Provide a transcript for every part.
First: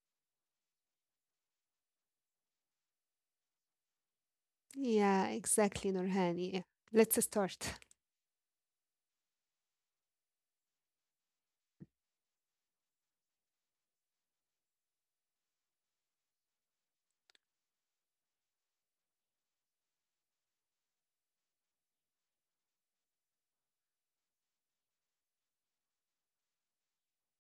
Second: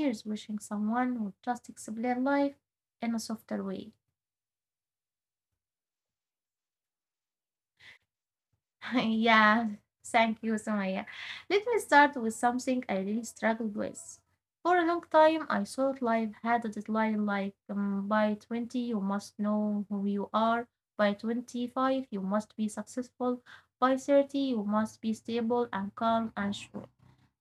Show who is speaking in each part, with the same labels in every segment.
Speaker 1: years wishing someone would just explain life in a softer way.
Speaker 2: Yeah, exactly, Nurhan. Yeah. Let's start.
Speaker 1: yeah, thank you, Sumaya. Let me start with something I really struggled with. For a long time, I thought life had a deadline like, by 20, you must know who you are. By 25, you must be successful. By 30, you must be stable and calm and sure.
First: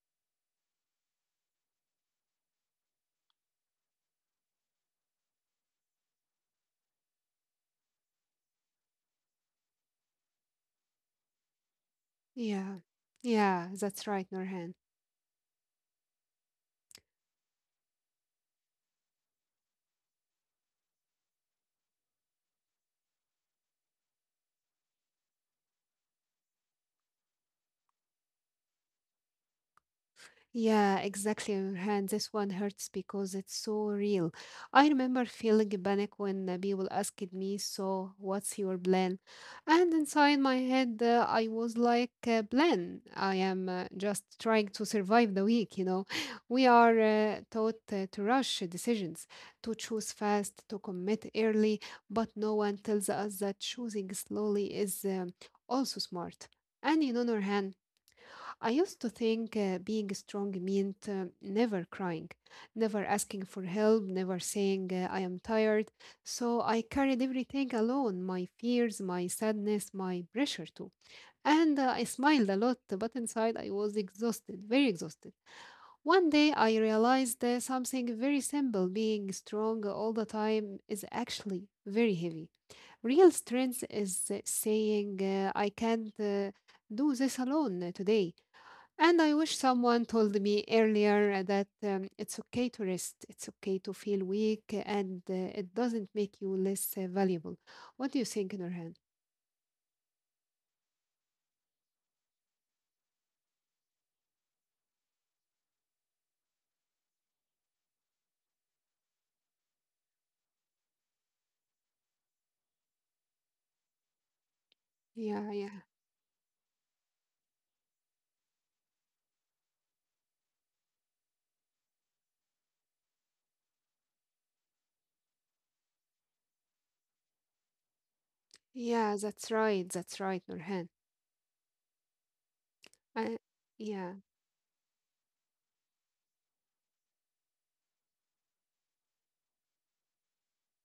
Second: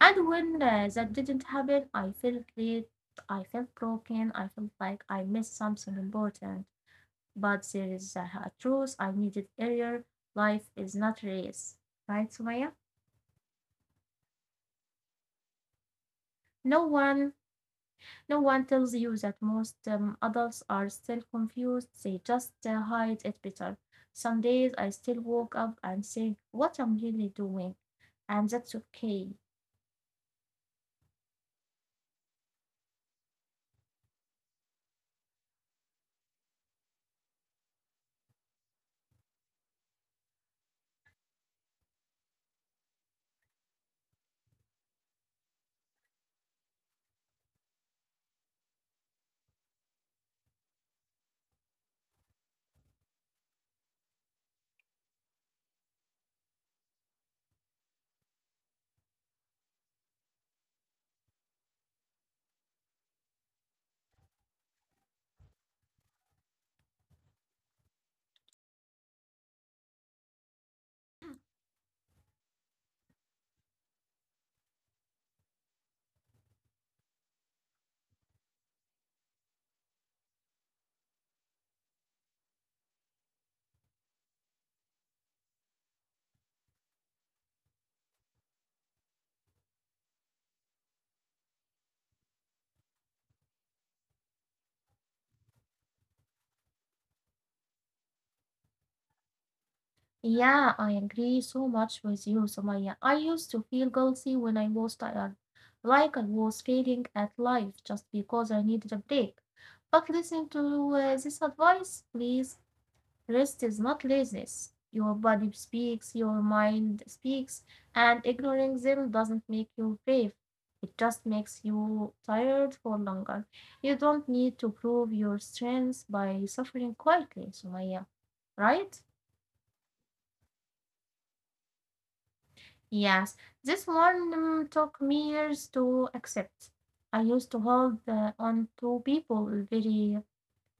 Speaker 1: And when that didn't happen, I felt late, I felt broken, I felt like I missed something important, but there is truth I needed earlier. Life is not a race, right,
Speaker 2: Yeah,
Speaker 1: Sumaya?
Speaker 2: yeah, that's right, Nurhan.
Speaker 1: No one, no one tells you that most adults are still confused. They just hide it better. Some days I still woke up and say, "What I'm really doing," and that's okay.
Speaker 2: Yeah, exactly, Hand. This one hurts because it's so real. I remember feeling panic when people asked me, so, what's your plan? And inside my head, I was like, plan, I am just trying to survive the week, We are taught to rush decisions, to choose fast, to commit early, but no one tells us that choosing slowly is also smart. And you know, Nurhan, I used to think being strong meant never crying, never asking for help, never saying I am tired. So I carried everything alone my fears, my sadness, my pressure too. And I smiled a lot, but inside I was exhausted, very exhausted. One day I realized something very simple being strong all the time is actually very heavy. Real strength is saying, I can't do this alone today. And I wish someone told me earlier that it's okay to rest, it's okay to feel weak, and it doesn't make you less valuable. What do you think, Nurhan?
Speaker 1: Yeah, I agree so much with you, Sumaya. I used to feel guilty when I was tired, like I was failing at life just because I needed a break. But listen to this advice, please. Rest is not laziness. Your
Speaker 2: Yeah,
Speaker 1: body
Speaker 2: yeah,
Speaker 1: speaks, your mind speaks, and ignoring them doesn't make you brave. It just makes you tired for longer. You don't need to prove your strength by suffering quietly, Sumaya. Right?
Speaker 2: yeah, that's right, Nurhan. I,
Speaker 1: Yes. This
Speaker 2: yeah,
Speaker 1: one took me years to accept. I used to hold on to people very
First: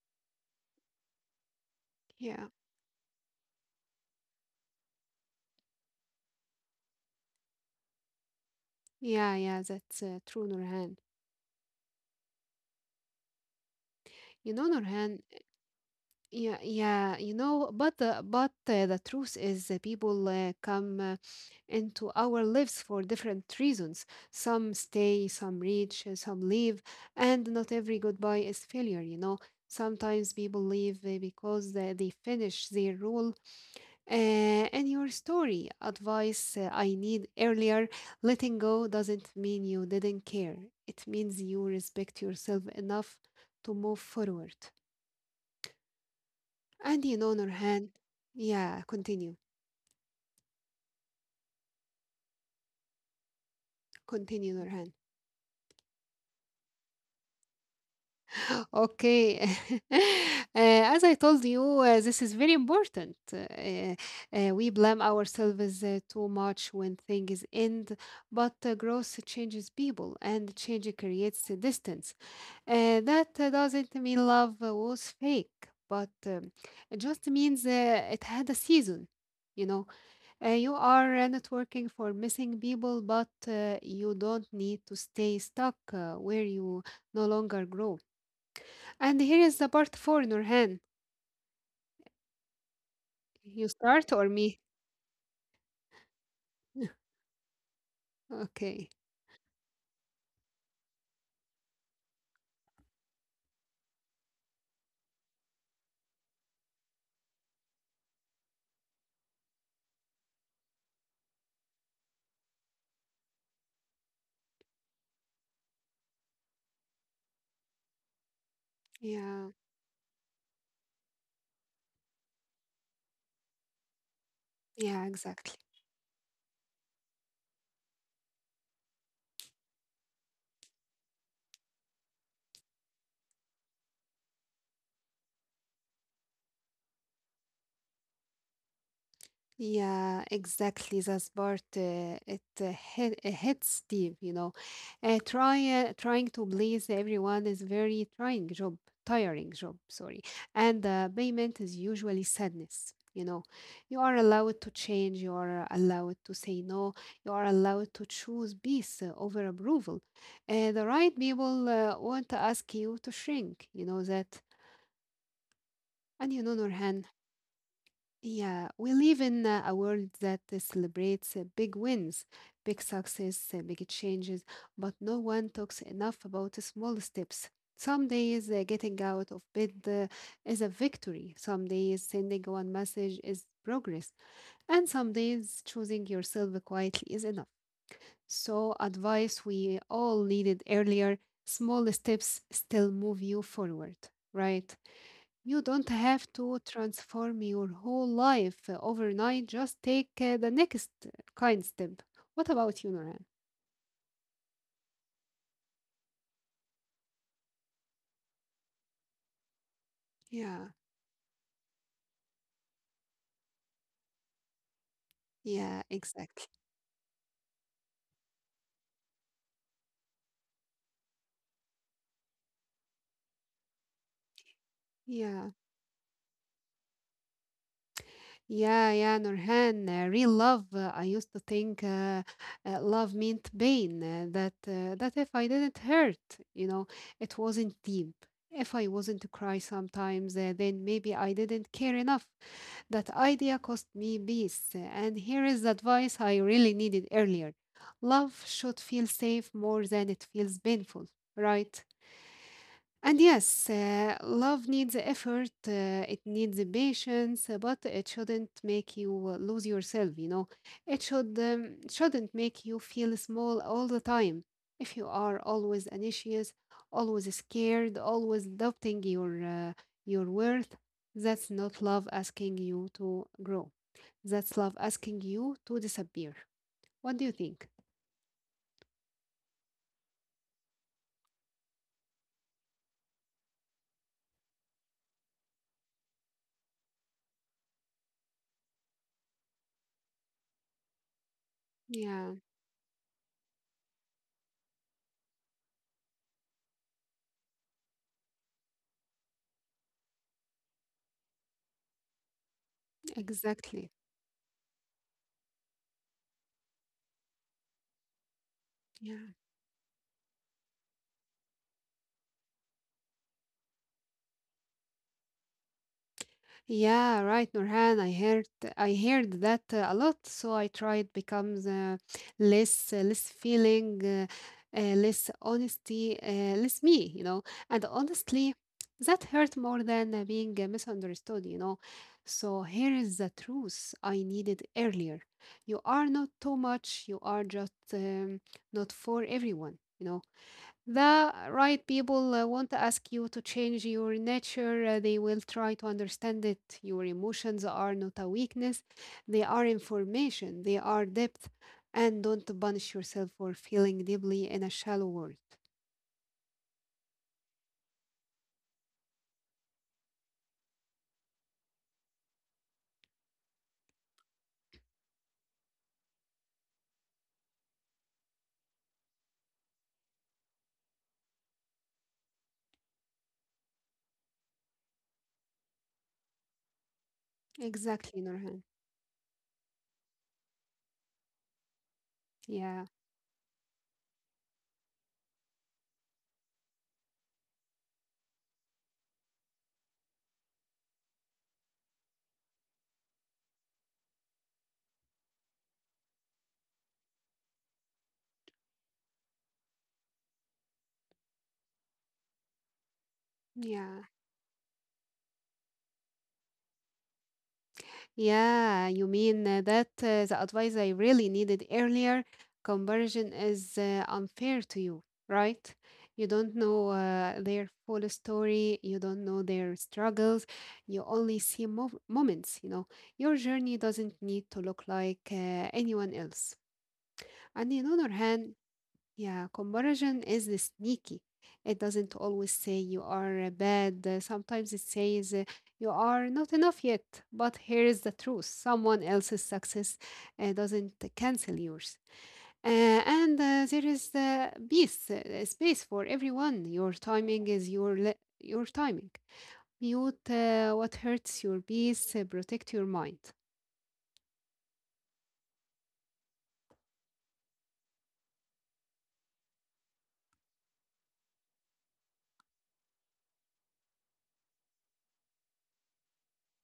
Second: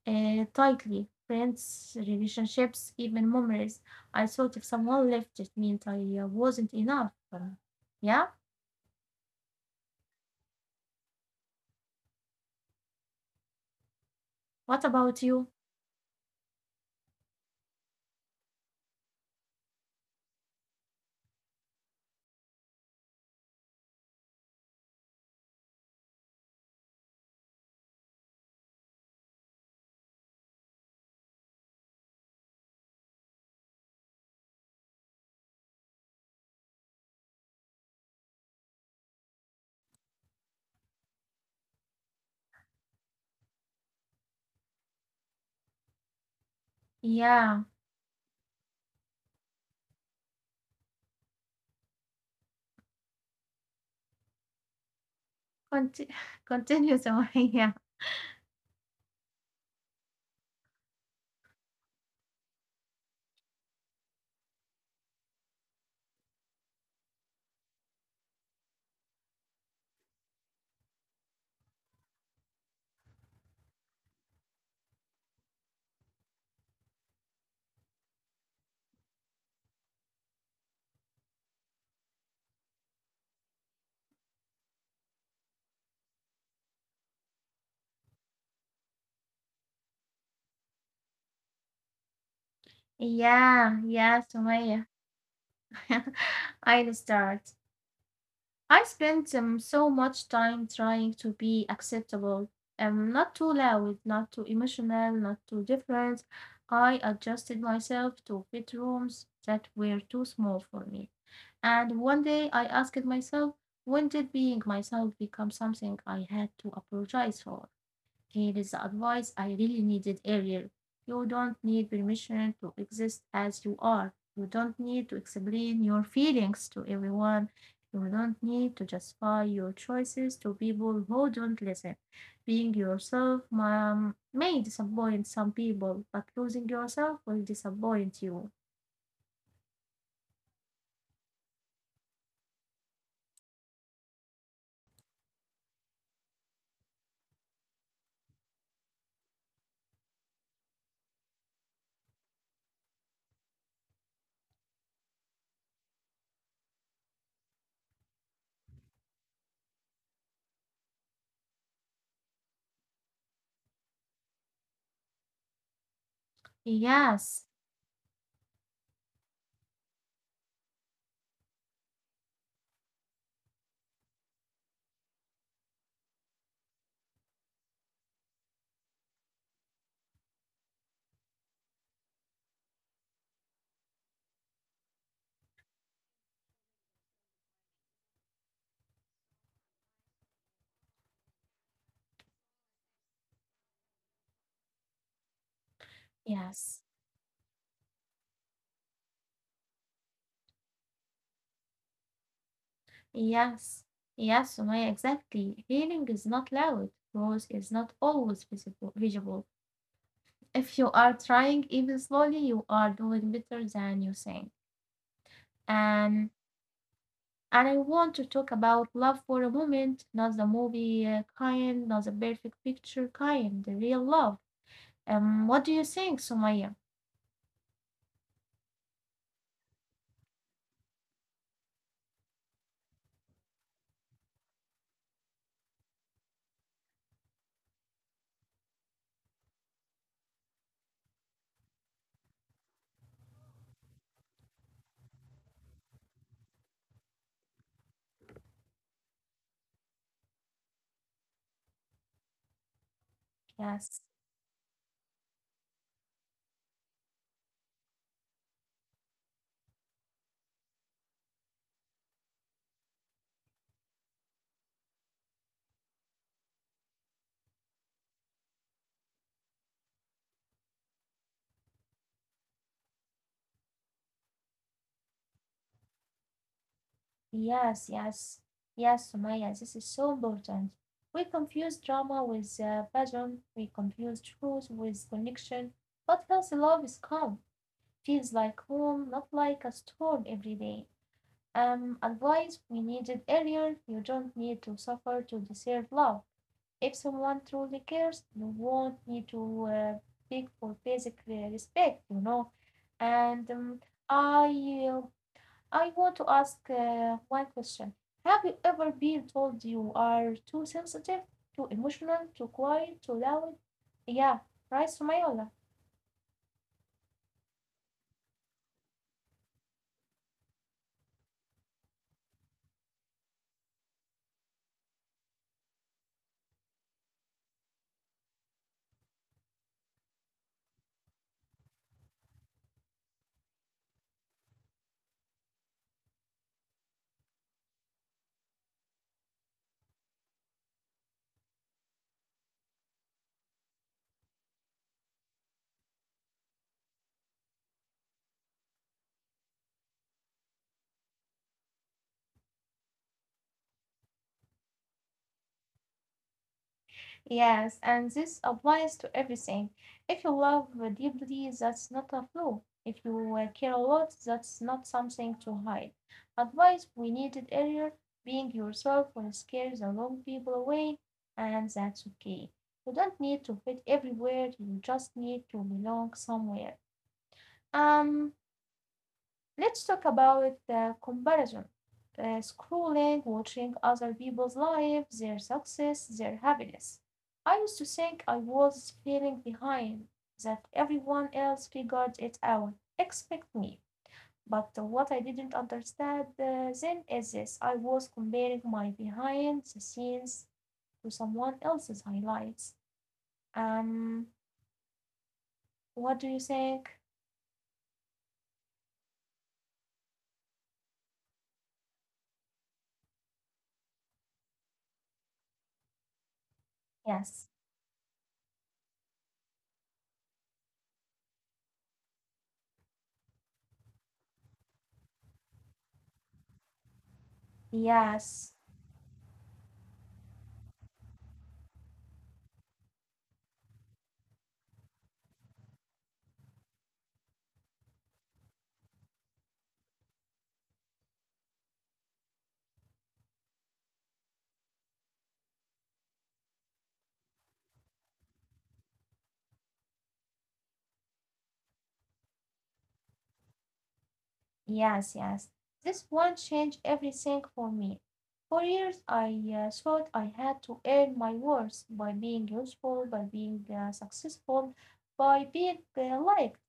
Speaker 1: tightly. Friends,
Speaker 2: yeah,
Speaker 1: relationships, even memories. I thought if someone left, it meant I wasn't enough. Yeah.
Speaker 2: yeah, yeah, that's true, Nurhan. You know,
Speaker 1: What
Speaker 2: Nurhan,
Speaker 1: about you?
Speaker 2: yeah, yeah, you know, but the truth is, people come into our lives for different reasons. Some stay, some reach, some leave, and not every goodbye is failure. You know, sometimes people leave because they finish their role. Uh, and your story, advice I need earlier: letting go doesn't mean you didn't care. It means you respect yourself enough to move forward. And Andy
Speaker 1: Yeah.
Speaker 2: Nonorhan. Yeah, continue. Continue, Norhan.
Speaker 1: Conti- continue, Sumaya.
Speaker 2: Okay. As I told you, this is very important. We blame ourselves too much when things end, but growth changes people and change creates a distance. That doesn't mean love was fake, but it just means it had a season, you know. You are networking for missing people, but you don't need to stay stuck where you no longer grow. And here is the part four, Nurhan. You
Speaker 1: Yeah.
Speaker 2: start
Speaker 1: Yeah,
Speaker 2: or me?
Speaker 1: Sumaya. I'll start. I
Speaker 2: Okay.
Speaker 1: spent so much time trying to be acceptable. Not too loud, not too emotional, not too different. I adjusted myself to fit rooms that were too small for me. And one day I asked myself, when did being myself become something I had to apologize for? Here is the advice
Speaker 2: Yeah.
Speaker 1: I really needed earlier. You don't need permission to exist as you are. You don't need
Speaker 2: Yeah,
Speaker 1: to
Speaker 2: exactly.
Speaker 1: explain your feelings to everyone. You don't need to justify your choices to people who don't listen. Being yourself may disappoint some people, but losing yourself will disappoint you.
Speaker 2: Yeah, exactly. That's part it hit, it hits deep, you know. Uh, trying to please everyone is very trying job, tiring job, sorry. And the payment is usually sadness, you know. You are allowed to change, you are allowed to say no, you are allowed to choose peace over approval. The right people want to ask you to shrink, you know that. And you know, Nurhan,
Speaker 1: Yes,
Speaker 2: yeah, we live in a world that celebrates big wins, big success, big changes, but no one talks enough about the small steps. Some days getting out of bed is a victory. Some days sending one message is progress. And some days choosing yourself quietly is enough. So, advice we all needed earlier small steps still move you forward, right? You don't have to
Speaker 1: yes.
Speaker 2: transform your whole life overnight. Just take the next kind step. What about you, Nurhan?
Speaker 1: Yes, yes, Sumaya, exactly. Healing is not loud, growth is not always visible.
Speaker 2: Yeah,
Speaker 1: If you are trying even slowly, you are doing better than you think.
Speaker 2: yeah,
Speaker 1: And
Speaker 2: exactly.
Speaker 1: and I want to talk about love for a moment, not the movie kind, not the perfect picture kind, the real love.
Speaker 2: Yeah,
Speaker 1: What do you think, Sumaya?
Speaker 2: yeah, yeah, Nurhan. Real love. I used to think love meant pain. That if I didn't hurt, you know, it wasn't deep. If I wasn't to cry sometimes, then maybe I didn't care enough. That idea cost me peace. And here is the advice I really needed earlier love should feel safe more than it feels painful, right? And yes,
Speaker 1: Yes.
Speaker 2: love needs effort, it needs patience, but it shouldn't make you lose yourself, you know. It shouldn't make you feel small all the time. If you are always anxious, always scared, always doubting uh, your worth, that's not love asking you to grow. That's love asking you to disappear. What do you think?
Speaker 1: Yes, yes, yes, Sumaya, this is so important. We confuse drama with passion, we confuse truth with connection, but healthy love is calm, feels like home, not like a storm every day.
Speaker 2: Yeah,
Speaker 1: Advice we needed earlier, you don't need to suffer to deserve love. If someone truly cares, you won't need to beg for basic respect, you know. And
Speaker 2: exactly.
Speaker 1: I uh, I want to ask one question. Have you ever been
Speaker 2: Yeah.
Speaker 1: told you are too sensitive, too emotional, too quiet, too loud? Yeah, right, Sumayla?
Speaker 2: Yeah, right, Nurhan. I heard that a lot, so I tried becomes less feeling, less honesty, less me, you know. And honestly, that hurt more than being misunderstood, you know. So here is the truth I needed earlier. You are not too much. You are just not for everyone. You know the right people won't ask you to change your nature. They will try to understand it. Your emotions are not a weakness, they are information, they are depth. And don't punish yourself for feeling deeply in a shallow world.
Speaker 1: Yes, and this applies to everything. If you love deeply, that's not a flaw. If you care a lot, that's not something to hide. Advice we needed earlier, being yourself will scare the wrong people away, and that's okay. You don't need to fit everywhere, you just need to belong somewhere.
Speaker 2: Exactly,
Speaker 1: Um,
Speaker 2: Nurhan.
Speaker 1: let's talk about the comparison.
Speaker 2: Yeah,
Speaker 1: Scrolling, watching other people's lives, their success, their happiness. I used to think I was feeling behind, that everyone else figured it out, except me. But what I didn't understand then is this: I was comparing my behind the scenes to someone else's highlights.
Speaker 2: yeah.
Speaker 1: Um, what do you think?
Speaker 2: Yeah, you mean that the advice I really needed earlier, comparison is unfair to you, right? You don't know
Speaker 1: Yes,
Speaker 2: their full story, you don't know their struggles, you only see mov moments, you know. Your journey doesn't need to look like anyone else. And on the other
Speaker 1: yes.
Speaker 2: hand, yeah, comparison is sneaky. It doesn't always say you are bad. Sometimes it says you are not enough yet. But here is the truth someone else's success doesn't cancel yours. Uh, and there is peace, space for everyone. Your timing is your timing. Mute what hurts your peace, protect your mind.
Speaker 1: Yes, yes. This one changed everything for me. For years I thought I had to earn my worth by being useful, by being successful, by being liked.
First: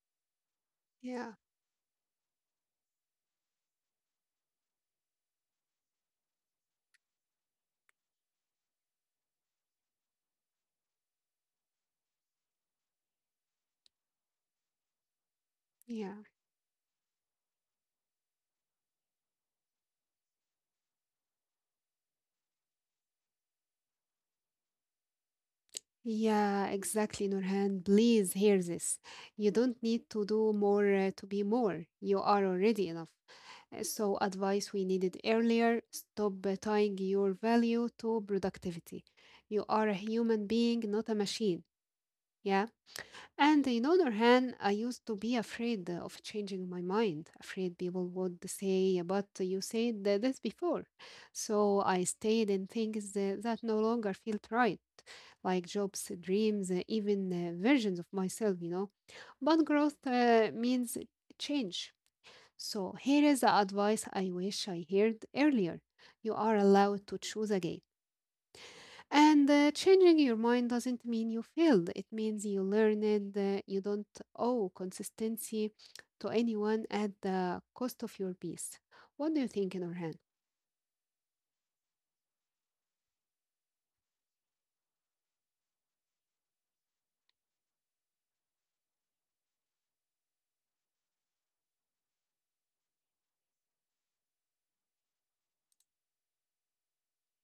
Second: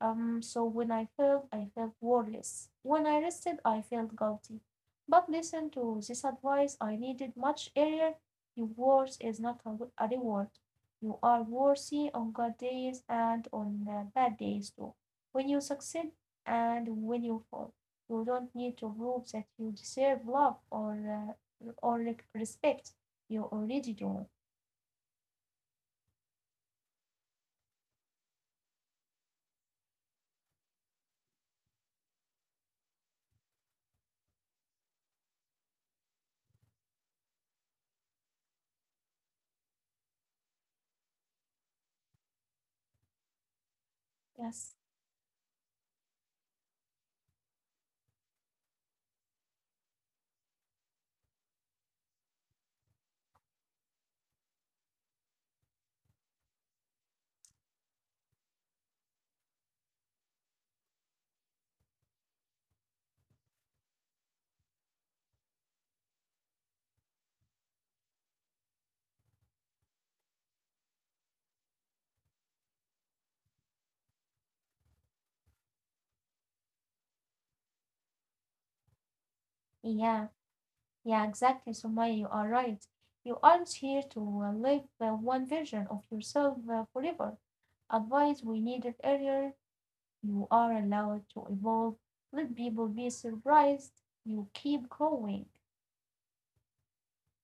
Speaker 1: So when I
Speaker 2: Yeah,
Speaker 1: failed, I felt worthless. When I rested, I felt guilty. But listen to this advice I needed much earlier. Your worth is not a reward. You are worthy on good days and on bad days too. When you succeed
Speaker 2: yeah,
Speaker 1: and when you fall, you don't need to prove that you deserve love or respect. You already do.
Speaker 2: yeah, exactly, Nurhan. Please hear this. You don't need to do more to be more. You are already enough. So, advice we needed earlier stop tying your value to productivity. You are a human being, not a machine. Yeah. And on the other hand, I
Speaker 1: Yes.
Speaker 2: used to be afraid of changing my mind, afraid people would say, but you said this before. So I stayed in things that no longer felt right, like jobs, dreams, even versions of myself, you know. But growth means change so here is the advice I wish I heard earlier. You are allowed to choose again. And changing your mind doesn't mean you failed. It means you learned. You don't owe consistency to anyone at the cost of your peace. What do you think, Norhan?
Speaker 1: Yeah. Yeah, exactly, Sumaya, you are right. You aren't here to live one version of yourself forever. Advice we needed earlier. You are allowed to evolve. Let people be surprised. You keep growing.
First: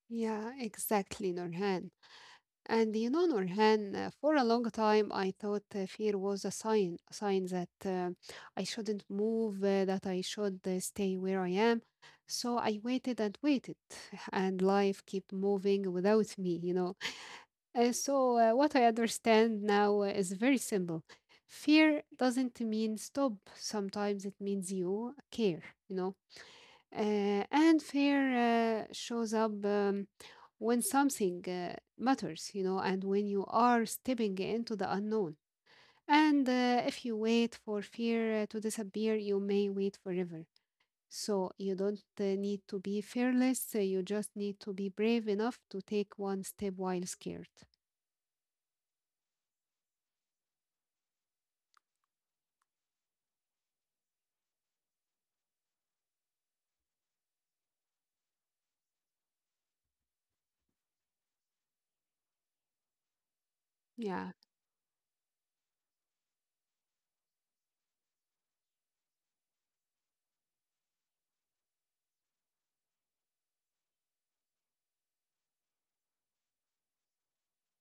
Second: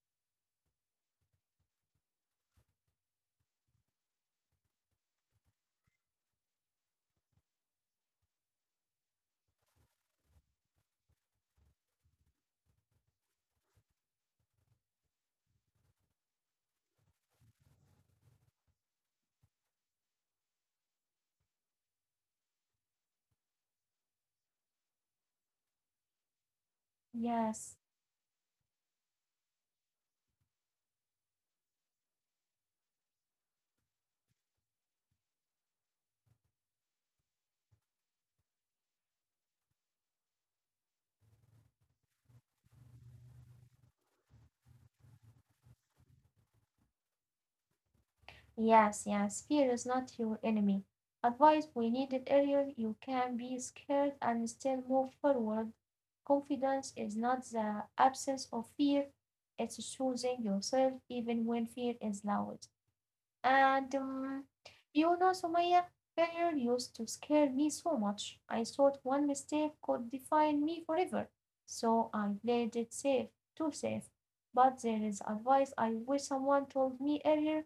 Speaker 2: Yeah, exactly, Norhan. And you know, Nurhan, for a long time I thought fear was a sign that I shouldn't move, that I should stay where I am. So I waited and waited, and life kept moving without me, you know. And so what I understand now is very simple. Fear doesn't mean stop. Sometimes it means you care, you know. Uh,
Speaker 1: Yes,
Speaker 2: and fear shows up when something matters, you know, and when you are stepping into the unknown. And if you wait for fear to disappear, you may wait forever. So you don't need to be fearless, you just need to be brave enough to take one step while scared.
Speaker 1: yes, yes. Fear is not your enemy. Advice we needed earlier. You can be scared and still move forward. Confidence is not the absence of fear, it's choosing yourself even when fear is loud. And
Speaker 2: Yeah.
Speaker 1: you know, Sumaya, failure used to scare me so much. I thought one mistake could define me forever. So I played it safe, too safe. But there is advice I wish someone told me earlier.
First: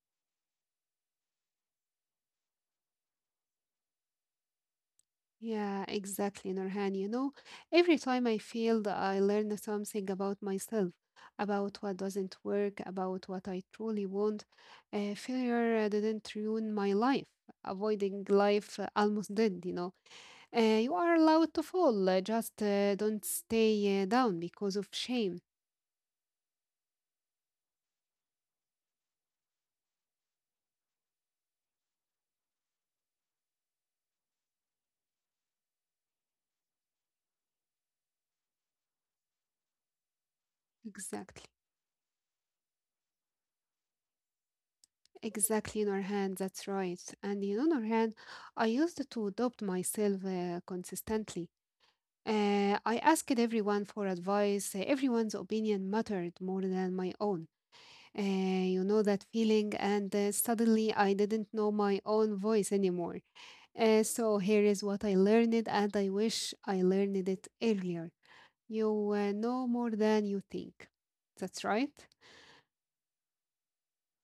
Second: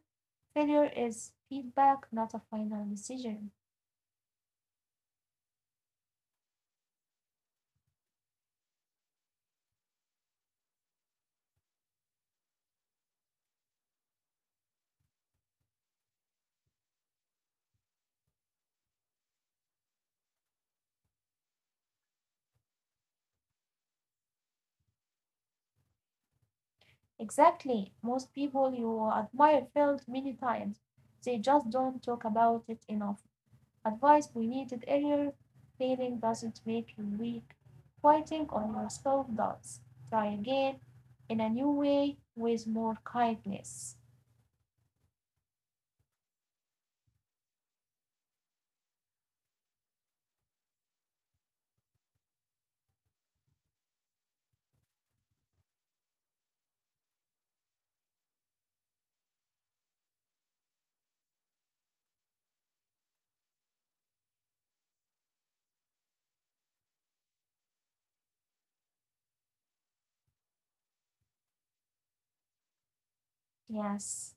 Speaker 1: Failure is feedback, not a final decision.
Speaker 2: Yeah, exactly, Nurhan. You know, every time I failed, I learned something about myself, about what doesn't work, about what I truly want. Failure didn't ruin my life. Avoiding life almost did, you know. You are allowed to fall, just don't stay down because of shame.
Speaker 1: Exactly. Most people you admire failed many times. They just don't talk about it enough. Advice we needed earlier. Failing doesn't make you weak. Fighting on yourself does. Try again in a
Speaker 2: Exactly.
Speaker 1: new way with more kindness.
Speaker 2: Exactly, Nurhan, that's right. And you know, Nurhan, I used to adopt myself consistently. I asked everyone for advice. Everyone's opinion mattered more than my own. You know that feeling, and suddenly I didn't know my own voice anymore. So here is what I learned, and I wish I learned it earlier. You know more than you think. That's right.
Speaker 1: Yes.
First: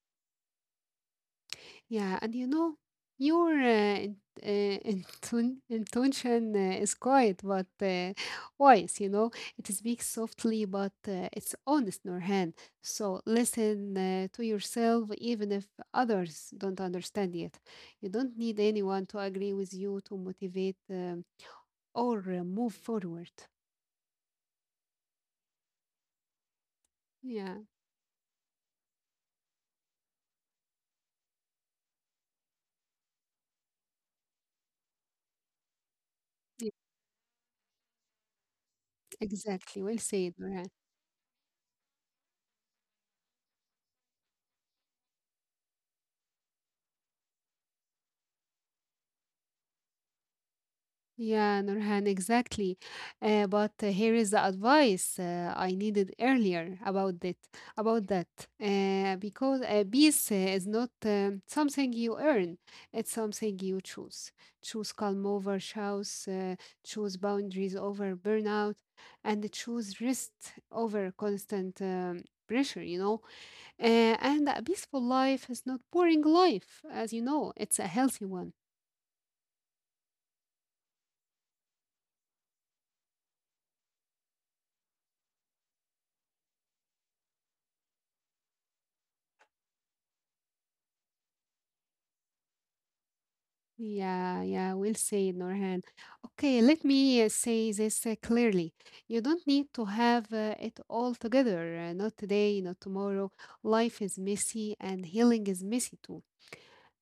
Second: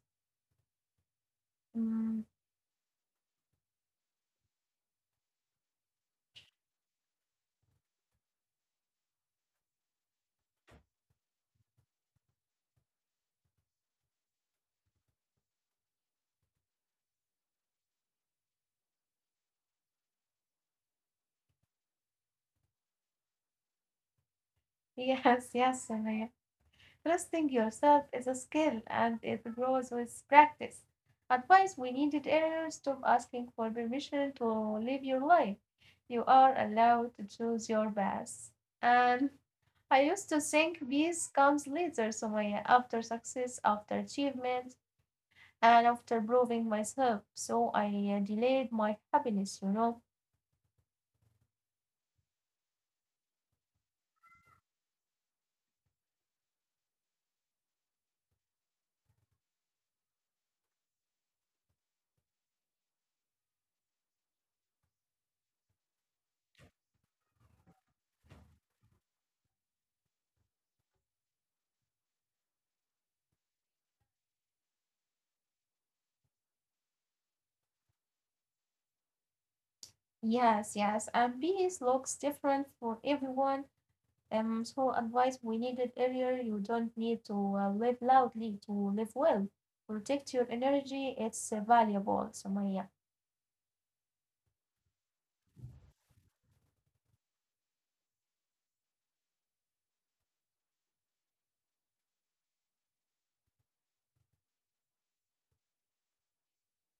Speaker 2: Yeah,
Speaker 1: Mm,
Speaker 2: and you know, your uh, intention is quiet but wise, you know. It speaks softly but it's honest, Nurhan. So listen to yourself even if others don't understand it. You don't need anyone to agree with you to motivate or move forward.
Speaker 1: yes, yes, Samaya. Trusting
Speaker 2: Yeah,
Speaker 1: yourself is a skill and it grows with practice. Advice we needed earlier. Stop asking for permission to live your life. You are
Speaker 2: yeah,
Speaker 1: allowed to choose your path. And
Speaker 2: exactly. Well
Speaker 1: I used
Speaker 2: said,
Speaker 1: to
Speaker 2: Nurhan.
Speaker 1: think peace comes later, Sumaya, after success, after achievement, and after proving myself. So I delayed my happiness, you know.
Speaker 2: Yeah, Nurhan, exactly. But here is the advice I needed earlier about that. About that, because peace is not something you earn; it's something you choose. Choose calm over chaos. Choose boundaries over burnout, and choose rest over constant pressure. You know, and a peaceful life is not boring life, as you know. It's a healthy one.
Speaker 1: Yes, yes, and peace looks different for everyone. So advice we needed earlier, you don't need to live loudly to live well. Protect your energy, it's valuable, Sumaya.
Speaker 2: Yeah, yeah, we'll say, Norhan. Okay, let me say this clearly. You don't need to have it all together, not today, not tomorrow. Life is messy and healing is messy too.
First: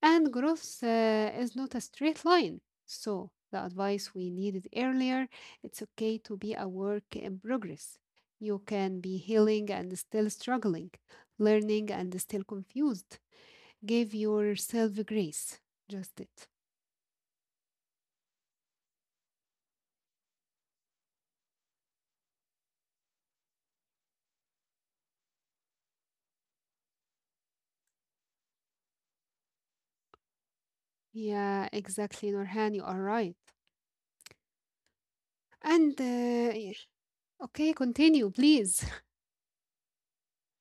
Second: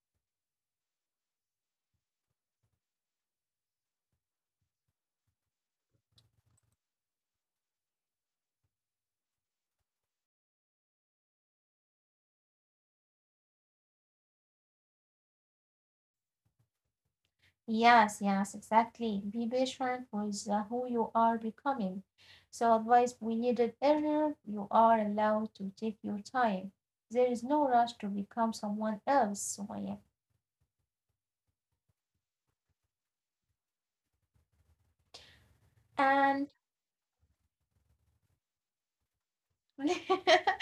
Speaker 2: And growth is not a straight line. So, the advice we needed earlier, it's okay to be a work in progress. You can be healing and still struggling, learning and still confused. Give yourself grace. Just it.
Speaker 1: Yes, yes, exactly. Be patient with who you are becoming. So, advice we needed earlier, you are allowed to take your time. There is no rush to become someone else, Sumaya.
Speaker 2: Yeah, exactly, Norhan. You are right. And
Speaker 1: And
Speaker 2: uh, y- okay, continue, please.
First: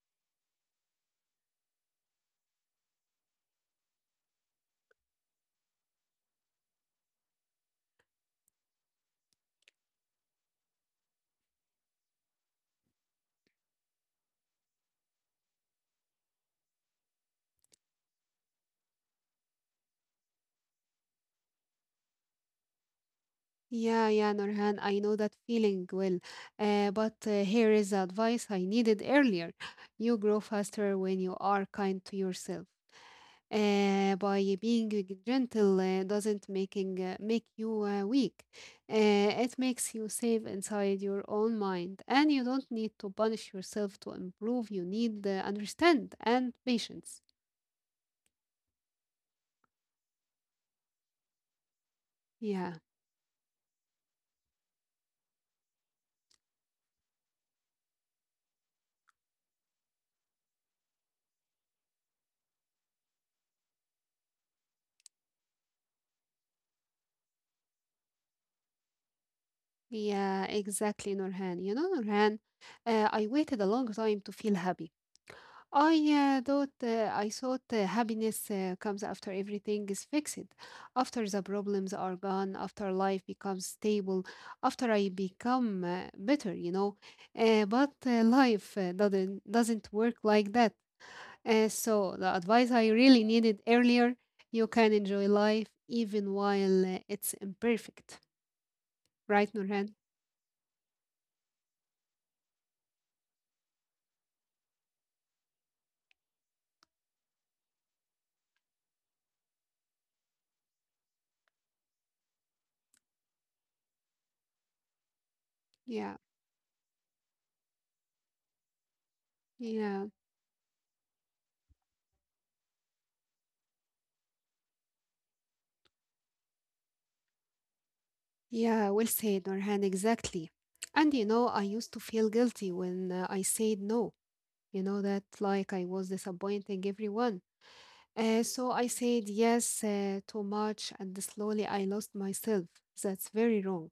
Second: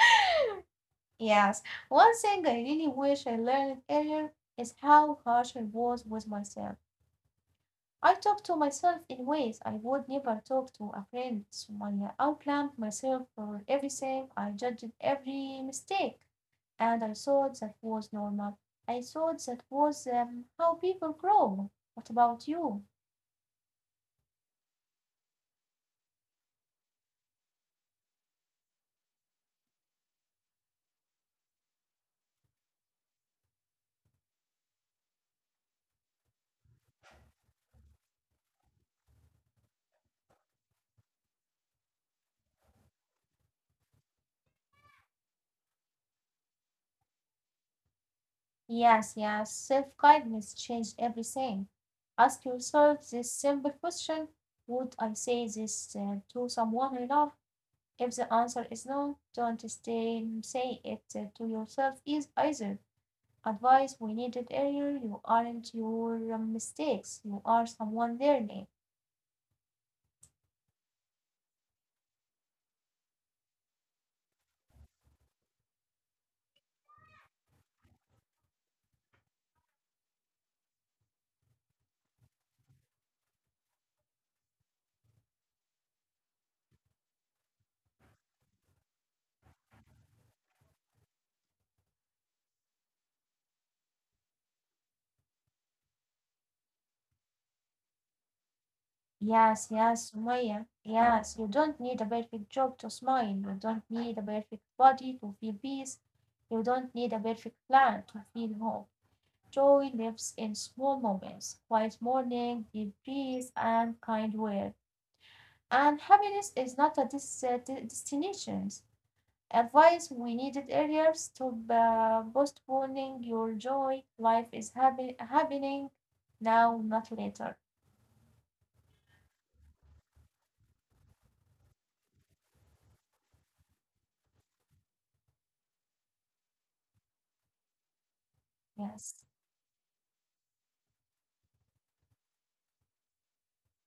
Speaker 1: yes, one thing I really wish I learned earlier is how harsh I was with myself. I talk to myself in ways I would never talk to a friend, Sumaya. I blamed myself for everything, I judged every mistake. And I thought that was normal. I thought that was how people grow. What about you?
Speaker 2: Yeah, yeah, Norhan. I know that feeling well. But here is the advice I needed earlier. You grow faster when you are kind to yourself. By being gentle doesn't making make you weak. It makes you safe inside your own mind, and you don't need to punish yourself to improve. You need understand and patience.
Speaker 1: Yes, yes, self kindness changed everything. Ask
Speaker 2: Yeah.
Speaker 1: yourself this simple question: would I say this to someone I love? If the answer is no, don't stay, say it to yourself is either. Advice we needed earlier, you aren't your mistakes, you are someone learning.
Speaker 2: Yeah, exactly, Nurhan. You know, Nurhan, I waited a long time to feel happy. I thought happiness comes after everything is fixed, after the problems are gone, after life becomes stable, after I become better. You know, but life doesn't work like that. So the advice I really needed earlier: you can enjoy life even while it's imperfect. Right,
Speaker 1: Yes,
Speaker 2: Nurhan?
Speaker 1: yes, Sumaya. Yes, you don't need a perfect job to smile. You don't need a perfect body to feel peace. You don't need a perfect plan to feel hope. Joy lives in small moments, quiet morning, deep breeze, and kind word. And
Speaker 2: Yeah.
Speaker 1: happiness is not a destination.
Speaker 2: Yeah,
Speaker 1: Advice we needed earlier: stop postponing your joy. Life is happening now, not later.
Speaker 2: yeah, well said, Norhan, exactly. And you know, I used to feel guilty when I said no, you know, that like I was disappointing everyone. So I
Speaker 1: Yes,
Speaker 2: said yes too much, and slowly I lost myself. That's very wrong.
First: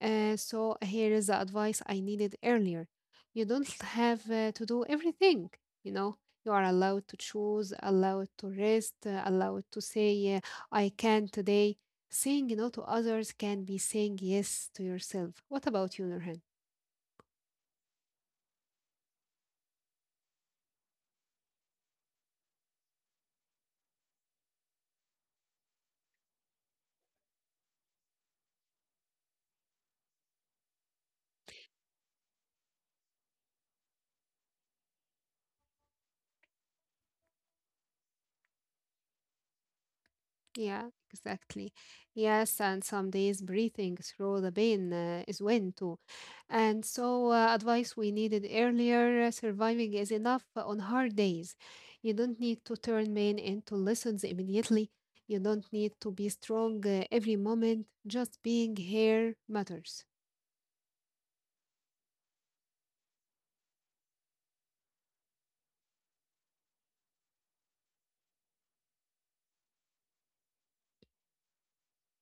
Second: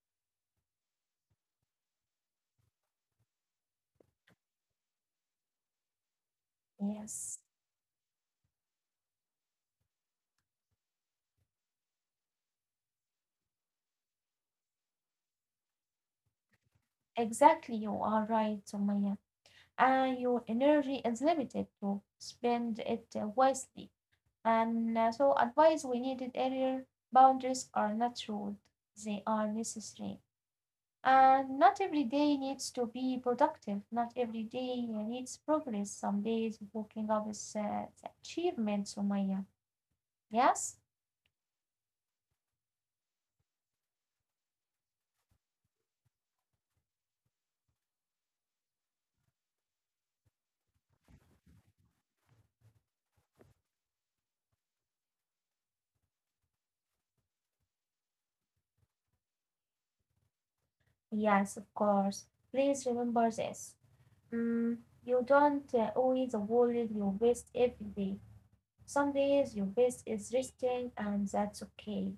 Speaker 2: So here is the advice I needed earlier. You don't have to do everything, you know. You are allowed to
Speaker 1: yes.
Speaker 2: choose, allowed to rest, allowed to say, I can today. Saying no to others can be saying yes to yourself. What about you, Nurhan?
Speaker 1: Exactly, you are right, Sumaya. And your energy is limited to spend it wisely. And so, advice we needed earlier, boundaries are not rude, they are necessary. And not every day needs to be productive, not every day needs progress. Some days waking up is the achievement, Sumaya. Yes?
Speaker 2: Yeah, exactly. Yes, and some days breathing through the pain is when too. And so, advice we needed earlier surviving is enough on hard days. You don't need to turn pain into lessons immediately. You don't need to be strong every moment. Just being here matters.
Speaker 1: Yes, of course. Please remember this. Mm, you don't owe the world your best every day. Some days your face is resting and that's okay.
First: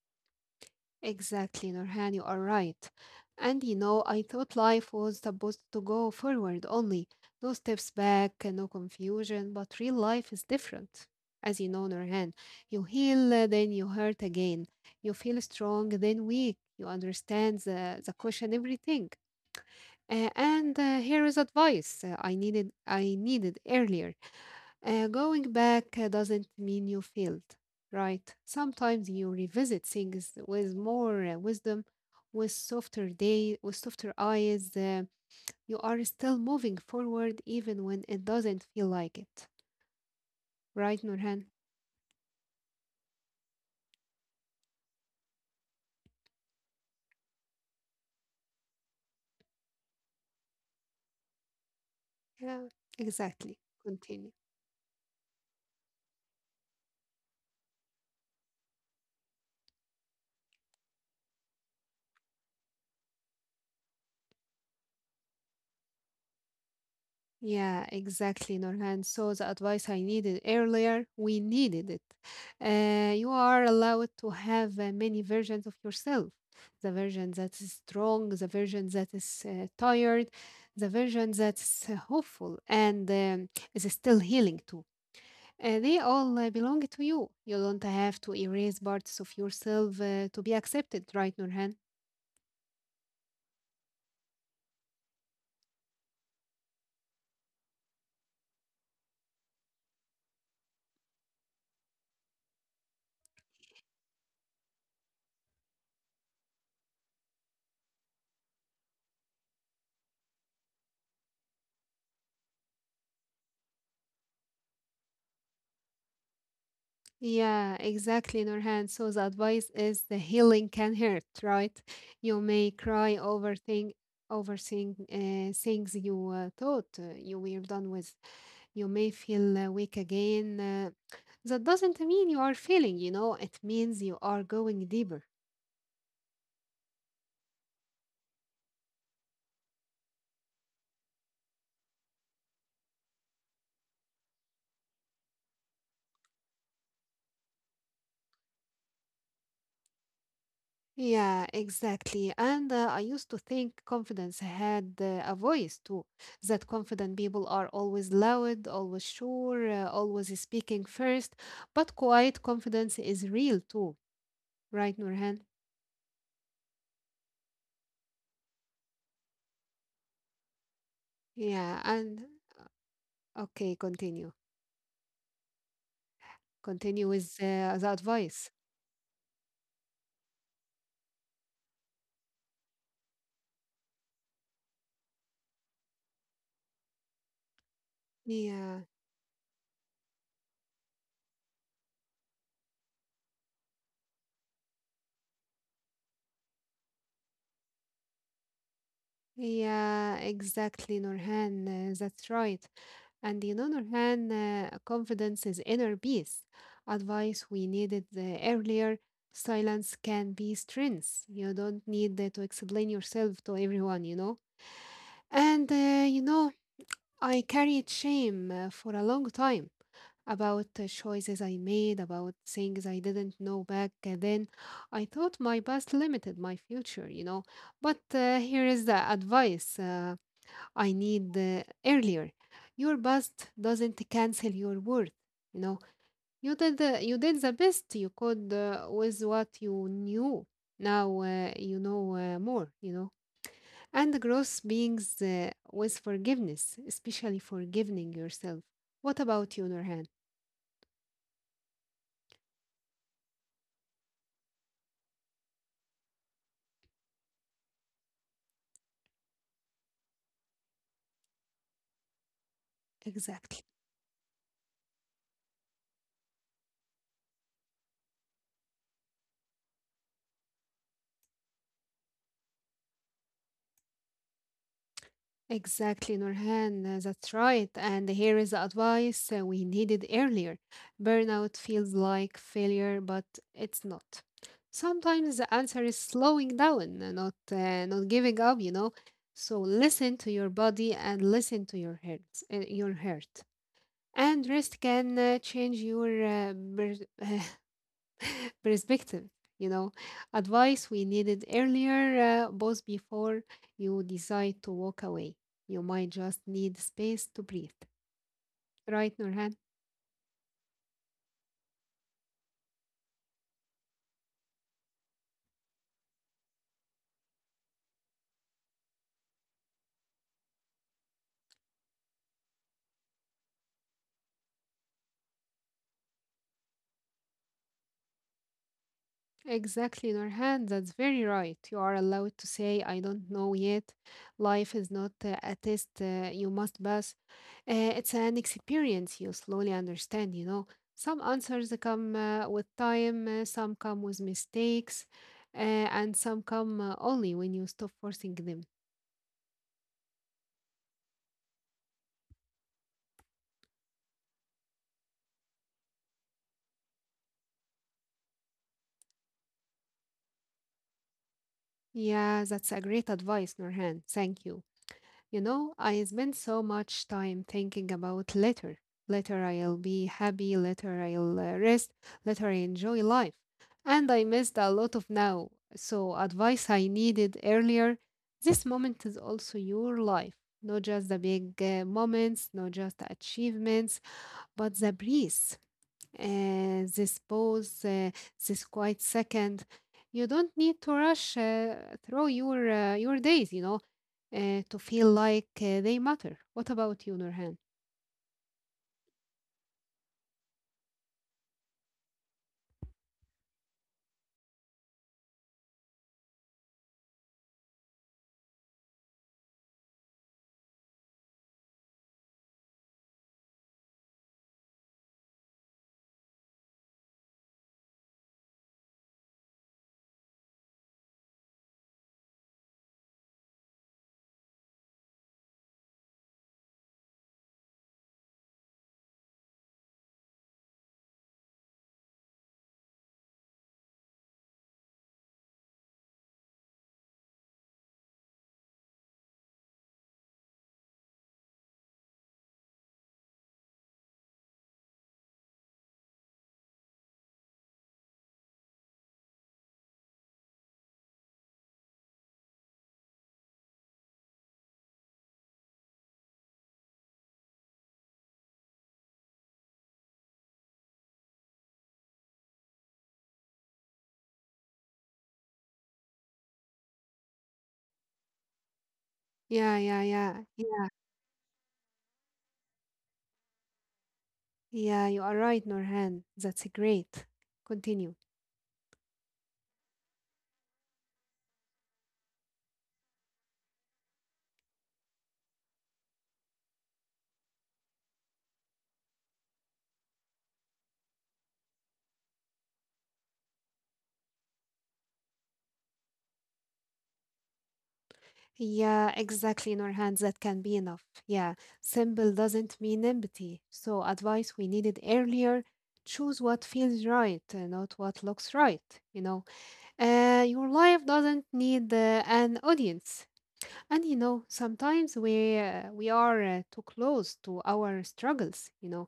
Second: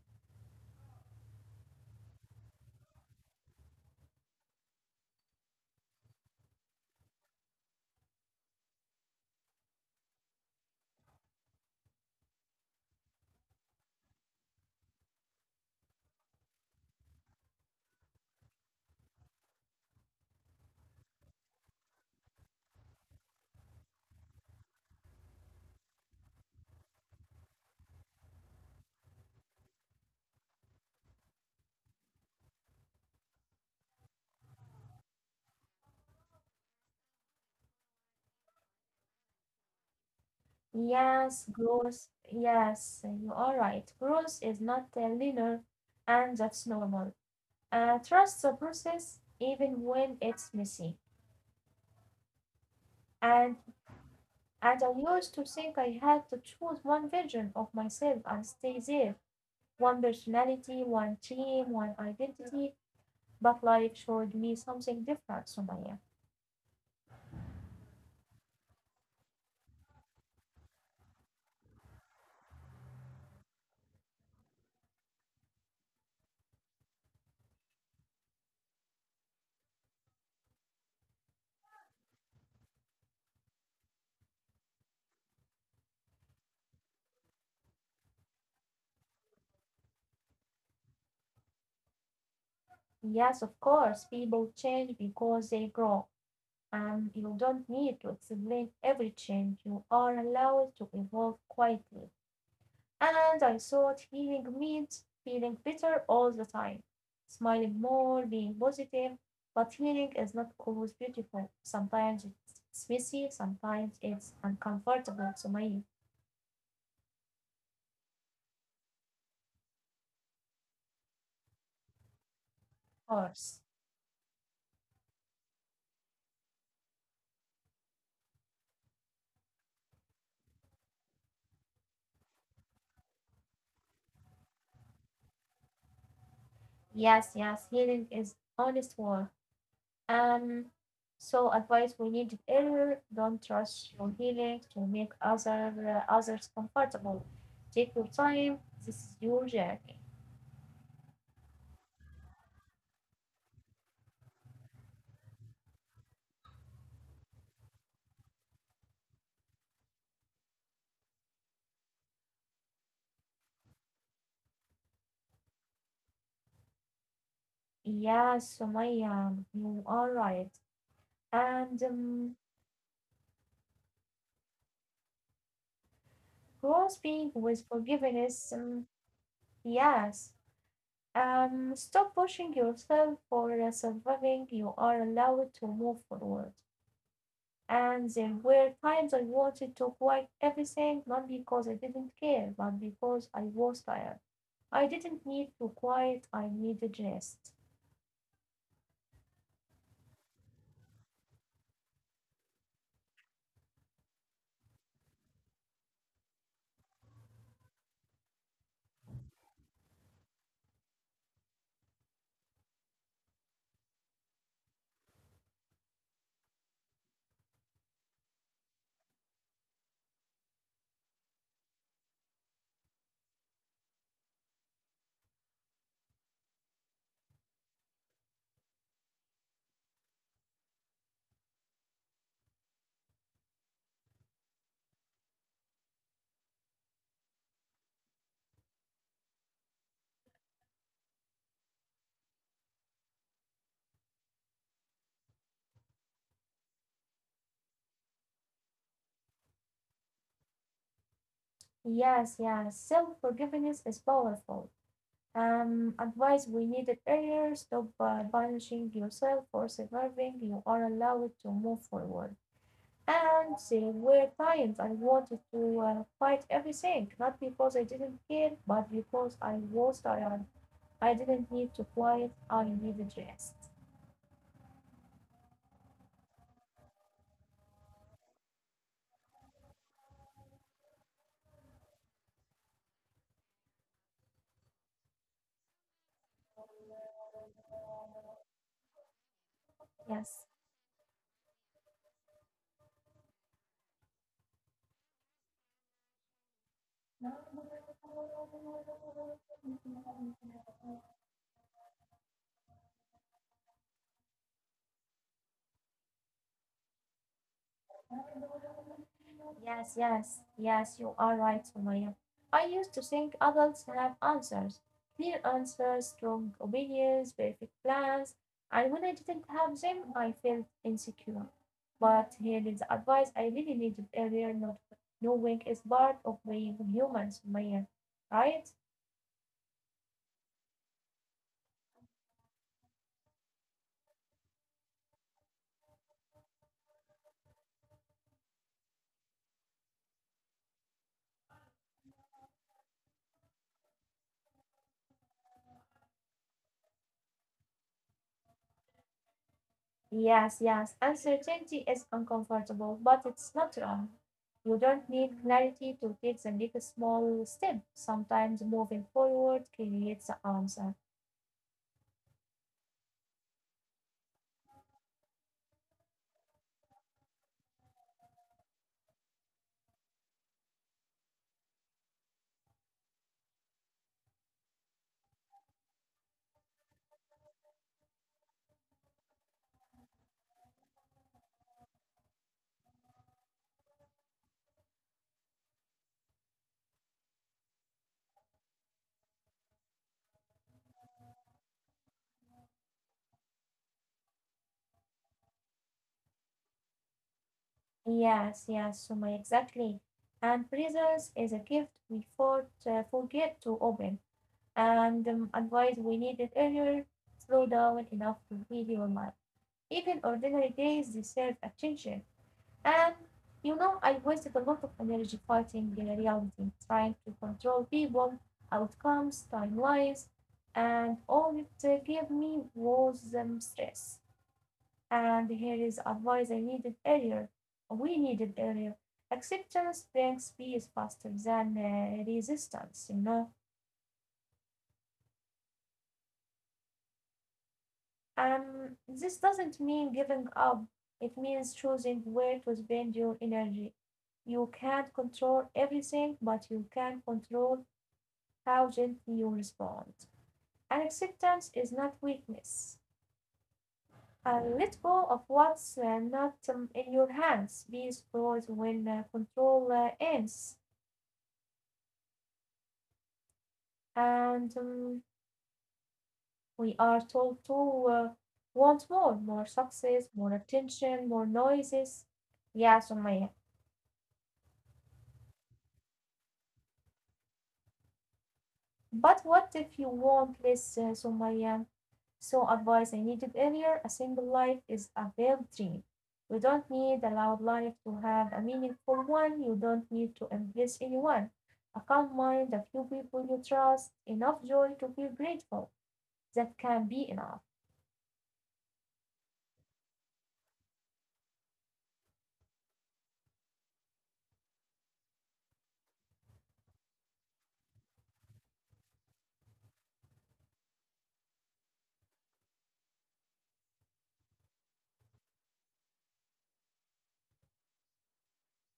Speaker 2: Exactly, Nurhan, you are right. And you know, I thought life was supposed to go forward only, no steps back, no confusion, but real life is different. As you know, Nurhan, you heal, then you hurt again. You feel strong, then weak. You understand the cushion, everything. And here is advice I needed earlier. Going back doesn't mean you failed, right? Sometimes you revisit things with more wisdom, with softer day, with softer eyes. You are still moving forward even when it doesn't feel like it, right,
Speaker 1: Yes,
Speaker 2: Nurhan?
Speaker 1: growth. Yes, you are right. Growth is not linear and that's normal. Trust the process even when it's messy.
Speaker 2: Yeah,
Speaker 1: And
Speaker 2: exactly. Continue.
Speaker 1: and I used to think I had to choose one version of myself and stay there. One personality, one team, one identity. But life showed me something different, Sumaya.
Speaker 2: Yeah, exactly, Norhan. So the advice I needed earlier, we needed it. You are allowed to have many versions of yourself. The version that is strong, the version that is tired, the version that's hopeful and is still healing too. They all belong to you. You don't have to erase parts of yourself to be accepted, right, Nurhan?
Speaker 1: Yes, of course, people change because they grow. And you don't need to explain every change; you are allowed to evolve quietly. And I thought healing means feeling better all the time, smiling more, being positive. But healing is not always beautiful. Sometimes it's messy, sometimes it's uncomfortable to my
Speaker 2: Yeah, exactly, Nurhan. So the advice is the healing can hurt, right? You may cry
Speaker 1: horse.
Speaker 2: over thing, things you thought you were done with. You may feel weak again. That doesn't mean you are failing, you know, it means you are going deeper.
Speaker 1: Yes, yes, healing is honest work. Um, so advice we need error. Don't trust your healing to make others comfortable. Take your time. This is your journey.
Speaker 2: Yeah, exactly. And I used to think confidence had a voice too, that confident people are always loud, always sure, always speaking first. But quiet confidence is real too, right, Nurhan?
Speaker 1: Yes, Sumaya, you are right. And
Speaker 2: Yeah, and okay, continue.
Speaker 1: grow
Speaker 2: Continue
Speaker 1: being
Speaker 2: with
Speaker 1: with
Speaker 2: the
Speaker 1: forgiveness.
Speaker 2: advice.
Speaker 1: Yes. Stop pushing yourself for surviving. You are allowed to move forward. And there were
Speaker 2: Yeah,
Speaker 1: times I wanted to quit everything, not because I didn't care, but because I was tired. I didn't need to quit; I needed rest.
Speaker 2: yeah, exactly, Nurhan. That's right. And in other hand, confidence is inner peace. Advice we needed earlier. Silence can be strength. You don't need to explain yourself to everyone, you know. And you know, I carried shame for a long time about choices I made, about things I didn't know back then. I thought my past limited my future, you know. But here is the advice. I need earlier. Your past doesn't cancel your worth. You know, you did the best you could with what you knew. Now you know more, you know. And growth beings with forgiveness, especially forgiving yourself. What about you, Nurhan?
Speaker 1: Yes, yes, self forgiveness is powerful. Advice we needed earlier, stop punishing yourself for surviving, you are allowed to move forward. And
Speaker 2: Exactly.
Speaker 1: there were times I wanted to fight everything, not because I didn't care, but because I was tired. I didn't need to quiet. I needed rest.
Speaker 2: Exactly, Nurhan. That's right. And here is the advice we needed earlier. Burnout feels like failure, but it's not. Sometimes the answer is slowing down, not not giving up, you know. So listen to your
Speaker 1: Yes,
Speaker 2: body and listen to your heart, your heart. And rest can change your perspective, you know, advice we needed earlier, both before you decide to walk away. You might just need space to breathe. Right, Nurhan?
Speaker 1: yes, you are right, Sumaya. I used to think adults have answers, clear answers, strong opinions, perfect plans, and when I didn't have them, I felt insecure. But here is the advice I really needed earlier, not knowing is part of being human, Sumaya, right?
Speaker 2: Exactly, Nurhan. That's very right. You are allowed to say, I don't know yet. Life is not a test you must pass. It's an experience you slowly understand, you know. Some answers come with time, some come with mistakes, and some come only when you stop forcing them.
Speaker 1: Yes, yes, uncertainty is uncomfortable, but it's not wrong. You don't need clarity to take the next small step. Sometimes moving forward creates the answer.
Speaker 2: Yeah, that's a great advice, Nurhan. Thank you. You know, I spend so much time thinking about later. Later I'll be happy, later I'll rest, later I enjoy life. And I missed a lot of now. So, advice I needed earlier, this moment is also your life. Not just the big moments, not just the achievements, but the breeze this pause, this quiet second. You don't need to rush through your days, you know, to feel like they matter. What about you, Nurhan?
Speaker 1: Yes, yes, Suma, exactly. And presence is a gift we forget to open. And advice we needed earlier, slow down enough to heal your mind. Even ordinary days deserve attention. And you know, I wasted a lot of energy fighting the reality, trying to control people, outcomes, timelines, and all it gave me was stress. And here is advice I needed earlier, we needed earlier. Acceptance brings peace faster than resistance, you know. This doesn't mean giving up. It means choosing where to spend your energy. You can't control everything, but you can control how gently you respond! And acceptance is not weakness. And let go of what's not in your hands. Peace grows when control ends. And we are told to want more, more
Speaker 2: Yeah, yeah,
Speaker 1: success,
Speaker 2: yeah,
Speaker 1: more
Speaker 2: yeah,
Speaker 1: attention, more noises. Yeah, Sumaya.
Speaker 2: yeah. You are right, Nurhan. That's great. Continue.
Speaker 1: But what if you won't listen, Sumayya? So advice I needed earlier, a single life is a veiled dream. You don't need a loud life to have a meaningful one. You don't need to impress anyone. A calm mind, a few people you trust, enough joy to feel grateful. That can be enough.
Speaker 2: Yeah, exactly, Nurhan. That can be enough. Yeah, simple doesn't mean empty. So, advice we needed earlier: choose what feels right, not what looks right. You know. Your life doesn't need an audience. And you know, sometimes we are too close to our struggles, you know,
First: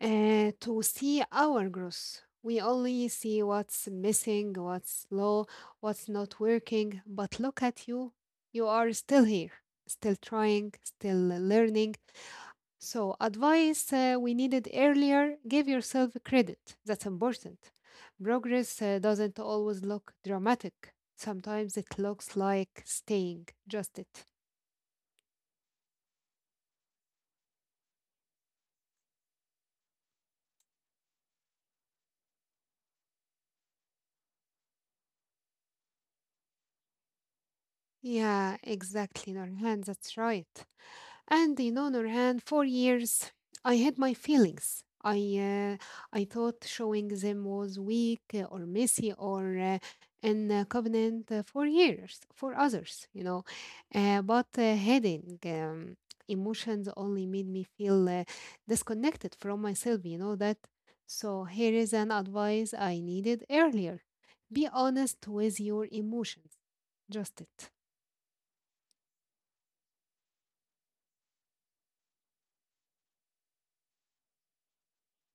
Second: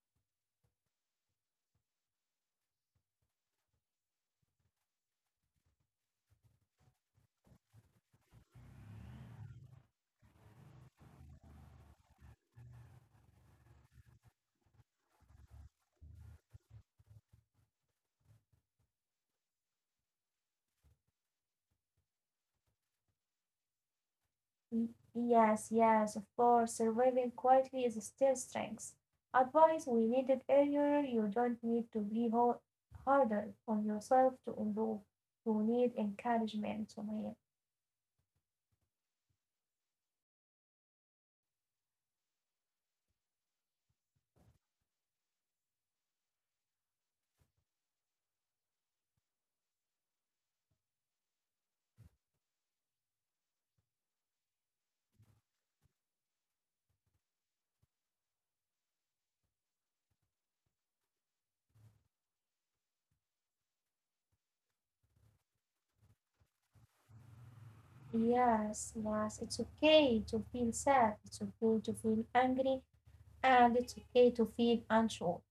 Speaker 2: to see our growth. We only see what's missing, what's low, what's not working. But look at you. You are still here, still trying, still learning, so, advice we needed earlier, give yourself credit. That's important. Progress doesn't always look dramatic, sometimes it looks like staying just it.
Speaker 1: Y- Yes, yes, of course, surviving quietly is still strength. Advice we needed earlier, you don't need to be harder on yourself to improve. You need encouragement, Sumaya.
Speaker 2: Yeah, exactly, Norhan. That's right. And in other hand, for years, I had my feelings. Uh, I thought showing them was weak or messy or inconvenient for years for others, you know. But hiding emotions only made me feel disconnected from myself. You know that. So here is an advice I needed earlier: be honest with your emotions. Just it.
Speaker 1: Yes, yes, it's okay to feel sad, it's okay to feel angry, and it's okay to feel unsure.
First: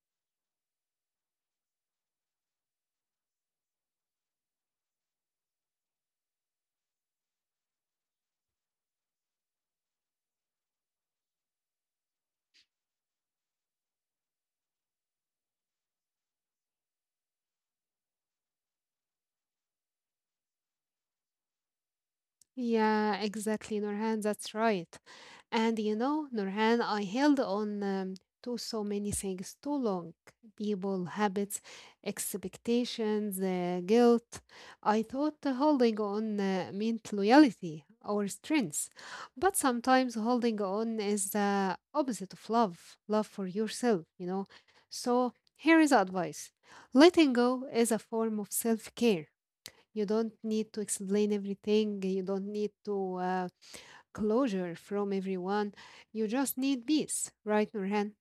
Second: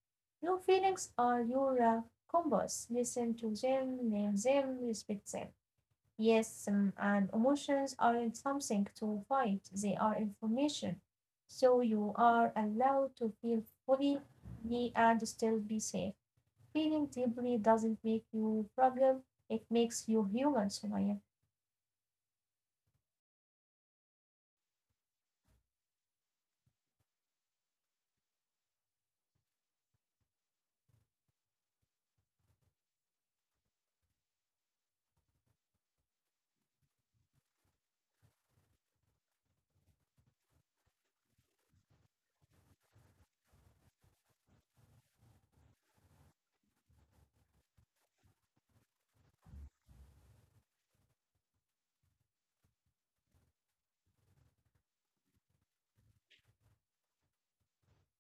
Speaker 1: Your feelings are your compass. Listen to them, name them, respect them. Yes, and emotions aren't something to fight, they are information. So you are allowed to feel fully me, and still be safe. Feeling deeply doesn't make you problem, it makes you human, Sumaya.
Speaker 2: Yeah, exactly, Nurhan. That's right. And you know, Nurhan, I held on to so many things too long. People, habits, expectations, guilt. I thought holding on meant loyalty or strength. But sometimes holding on is the opposite of love, love for yourself, you know. So here is advice. Letting go is a form of self-care. You don't need to explain everything. You don't need to closure from everyone. You just need peace, right, Nurhan?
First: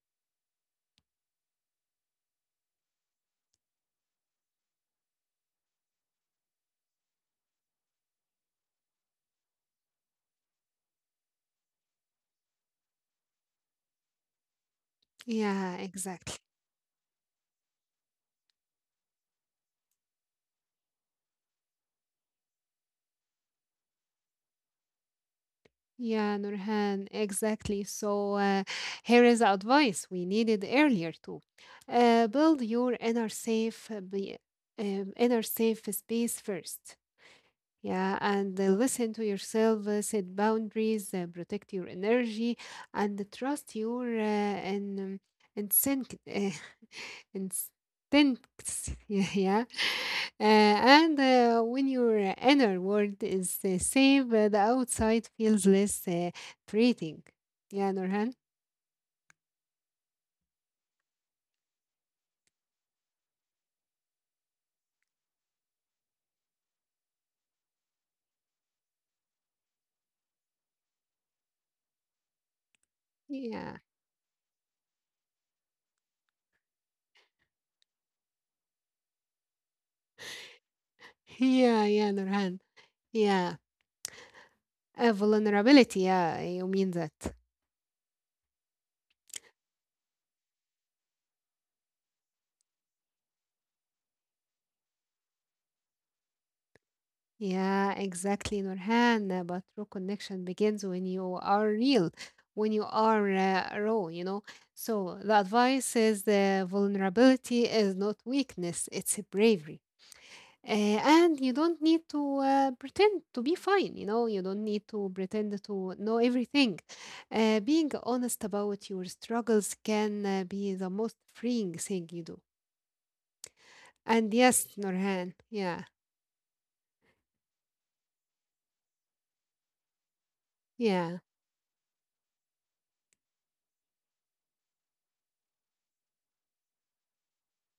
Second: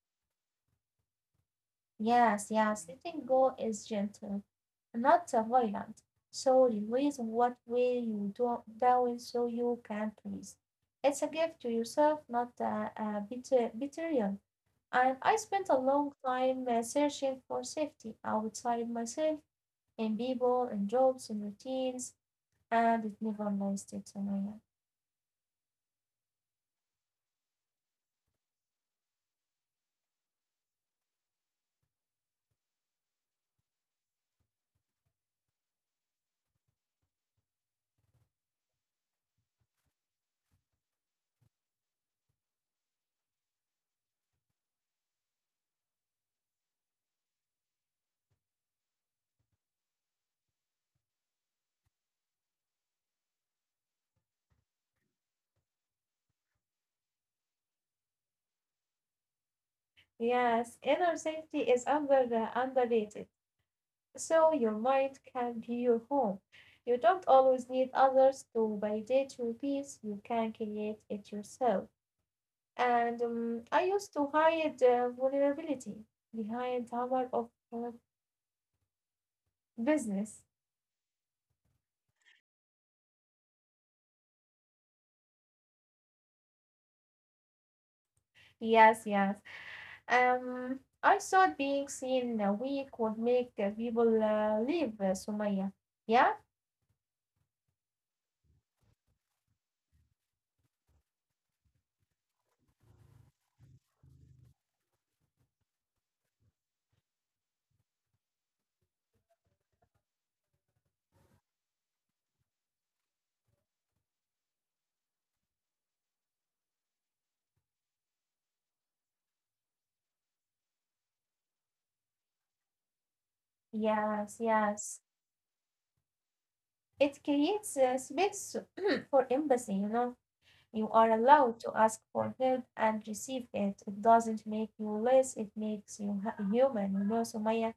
Speaker 1: Yes, yes, letting go is gentle, not violent. So release what way you do down so you can please. It's a gift to yourself, not a bitter betrayal. And I spent
Speaker 2: Yeah,
Speaker 1: a long
Speaker 2: exactly.
Speaker 1: time searching for safety outside myself, in people, in jobs, in routines, and it never lasted, Sumaya.
Speaker 2: Yeah, Nurhan, exactly. So here is the advice we needed earlier too. Build your inner safe space first. Yeah, and listen to yourself, set boundaries, protect your energy, and trust your instinct, uh, instincts. Yeah, yeah. And when your inner world is safe, the outside feels less threatening. Yeah, Nurhan.
Speaker 1: Yes, inner safety is under the underrated. So your mind can be your home. You don't always need others to validate your peace. You can create it yourself. And
Speaker 2: Yeah,
Speaker 1: I used to hide vulnerability behind armor of business.
Speaker 2: yeah, yeah, Nurhan. Yeah, vulnerability. Yeah, you mean that.
Speaker 1: Yes, yes. I thought being seen weak would make people leave Sumaya. Yeah,
Speaker 2: Yeah, exactly, Nurhan. But true connection begins when you are real, when you are raw, you know. So the advice is the vulnerability is not weakness, it's a bravery. Uh, and you don't need to pretend to be fine, you know, you don't need to pretend to know everything. Being honest about your struggles can be the most freeing thing you do. And
Speaker 1: yes,
Speaker 2: yes,
Speaker 1: yes.
Speaker 2: Nurhan, yeah,
Speaker 1: It creates a space for empathy, you know. You are
Speaker 2: yeah,
Speaker 1: allowed to ask for help and receive it. It doesn't make you less, it makes you human, you know, Sumaya.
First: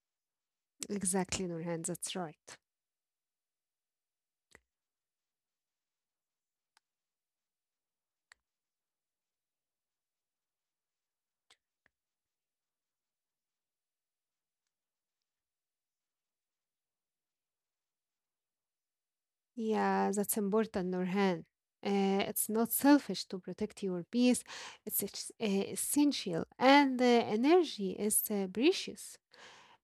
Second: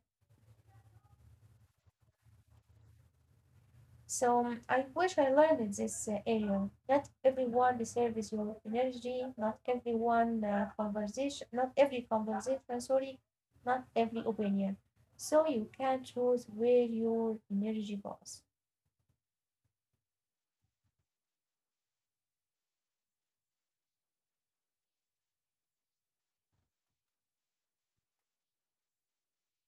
Speaker 2: exactly, Nurhan, that's right.
Speaker 1: So I wish I learned in this area. Not everyone deserves your energy, not everyone conversation, not every conversation, sorry, not every opinion. So you can choose where your energy goes.
Speaker 2: Yeah, that's important, Nurhan. It's not selfish to protect your peace. It's essential, and the energy is precious.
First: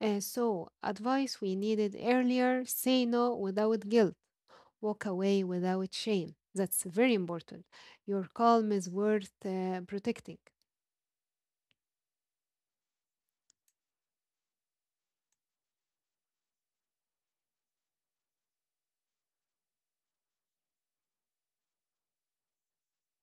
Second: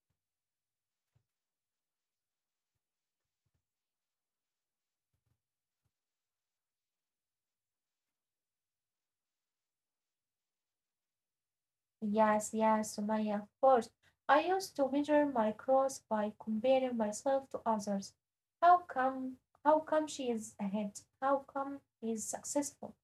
Speaker 2: Advice we needed earlier: say no without guilt, walk away without shame. That's very important. Your calm is worth protecting.
Speaker 1: Yes, yes, Sumaya, of course. I used to measure my cross by comparing myself to others. How come how come she is ahead? How come he is successful?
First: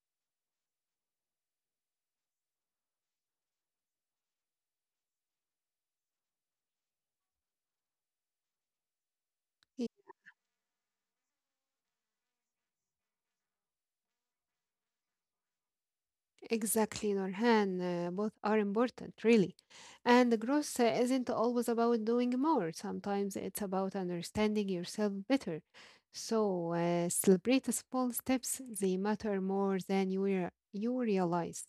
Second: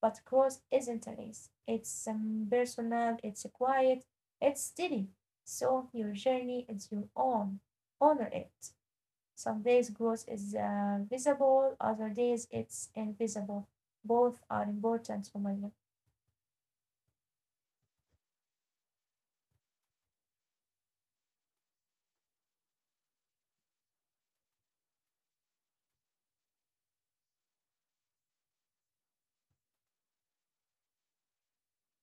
Speaker 1: But cross isn't a race. It's impersonal, it's quiet, it's steady. So your journey is your own. Honor it. Some days growth is visible, other days it's invisible. Both are important for me.
Speaker 2: Exactly, Norhan. Both are important, really. And the growth isn't always about doing more. Sometimes it's about understanding yourself better. So celebrate the small steps. They matter more than you realize.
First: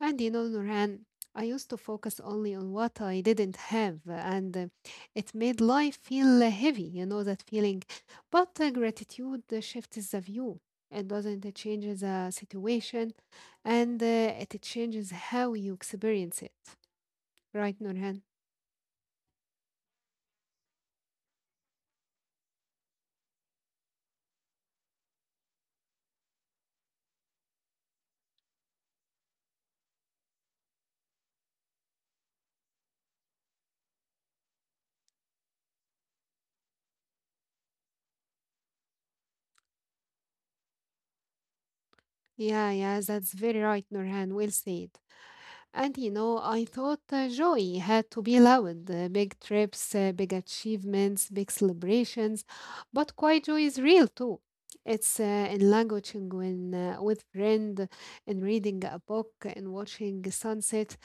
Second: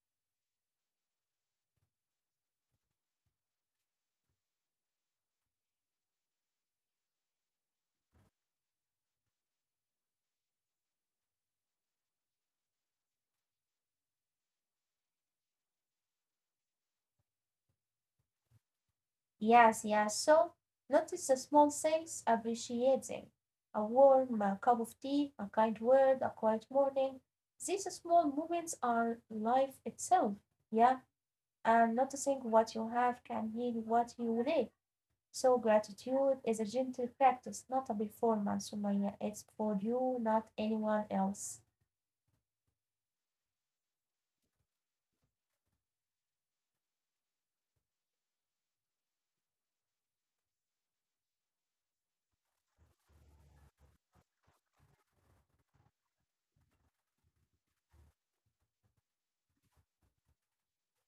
Speaker 2: And you know, Nurhan, I used to focus only on what I didn't have, and it made life feel heavy, you know, that feeling. But gratitude shifts the view. It doesn't change the situation, and it changes how you experience it. Right, Nurhan?
Speaker 1: Yes, yes. So notice the small things, appreciate them. A warm cup of tea, a kind word, a quiet morning. These small moments are life itself. Yeah, and noticing what you have can heal what you lack. So gratitude is a gentle practice, not a performance, Sumaya. It's for you, not anyone else.
Speaker 2: Yeah, yeah, that's very right, Nurhan. Well said. And you know, I thought joy had to be loud, big trips, big achievements, big celebrations. But quiet joy is real too. It's in languaging when with friend, in reading a book, in watching the sunset.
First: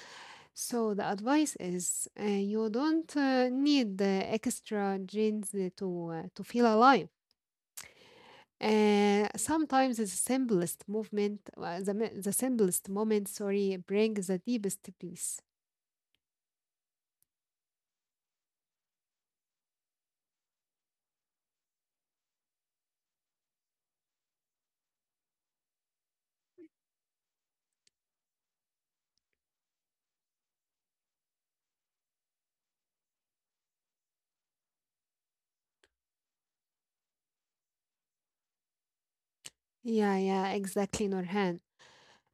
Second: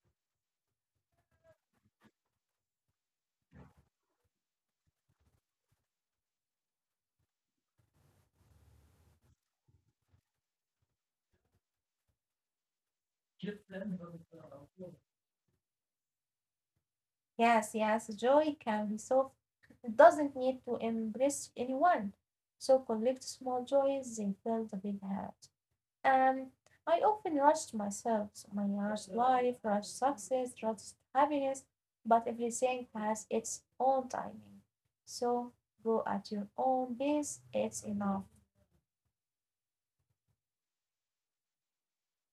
Speaker 2: So the advice is you don't need the extra genes to feel alive. Sometimes the simplest the simplest moment, sorry, brings the deepest peace.
Speaker 1: Yes, yes, joy can be soft. It doesn't need to embrace anyone. So collect small joys, they fill the big heart. Um, I often rushed myself, so my rushed life, rushed success, rushed happiness, but everything has its own timing. So go at your own pace, it's enough.
Speaker 2: Yeah, yeah, exactly, Norhan.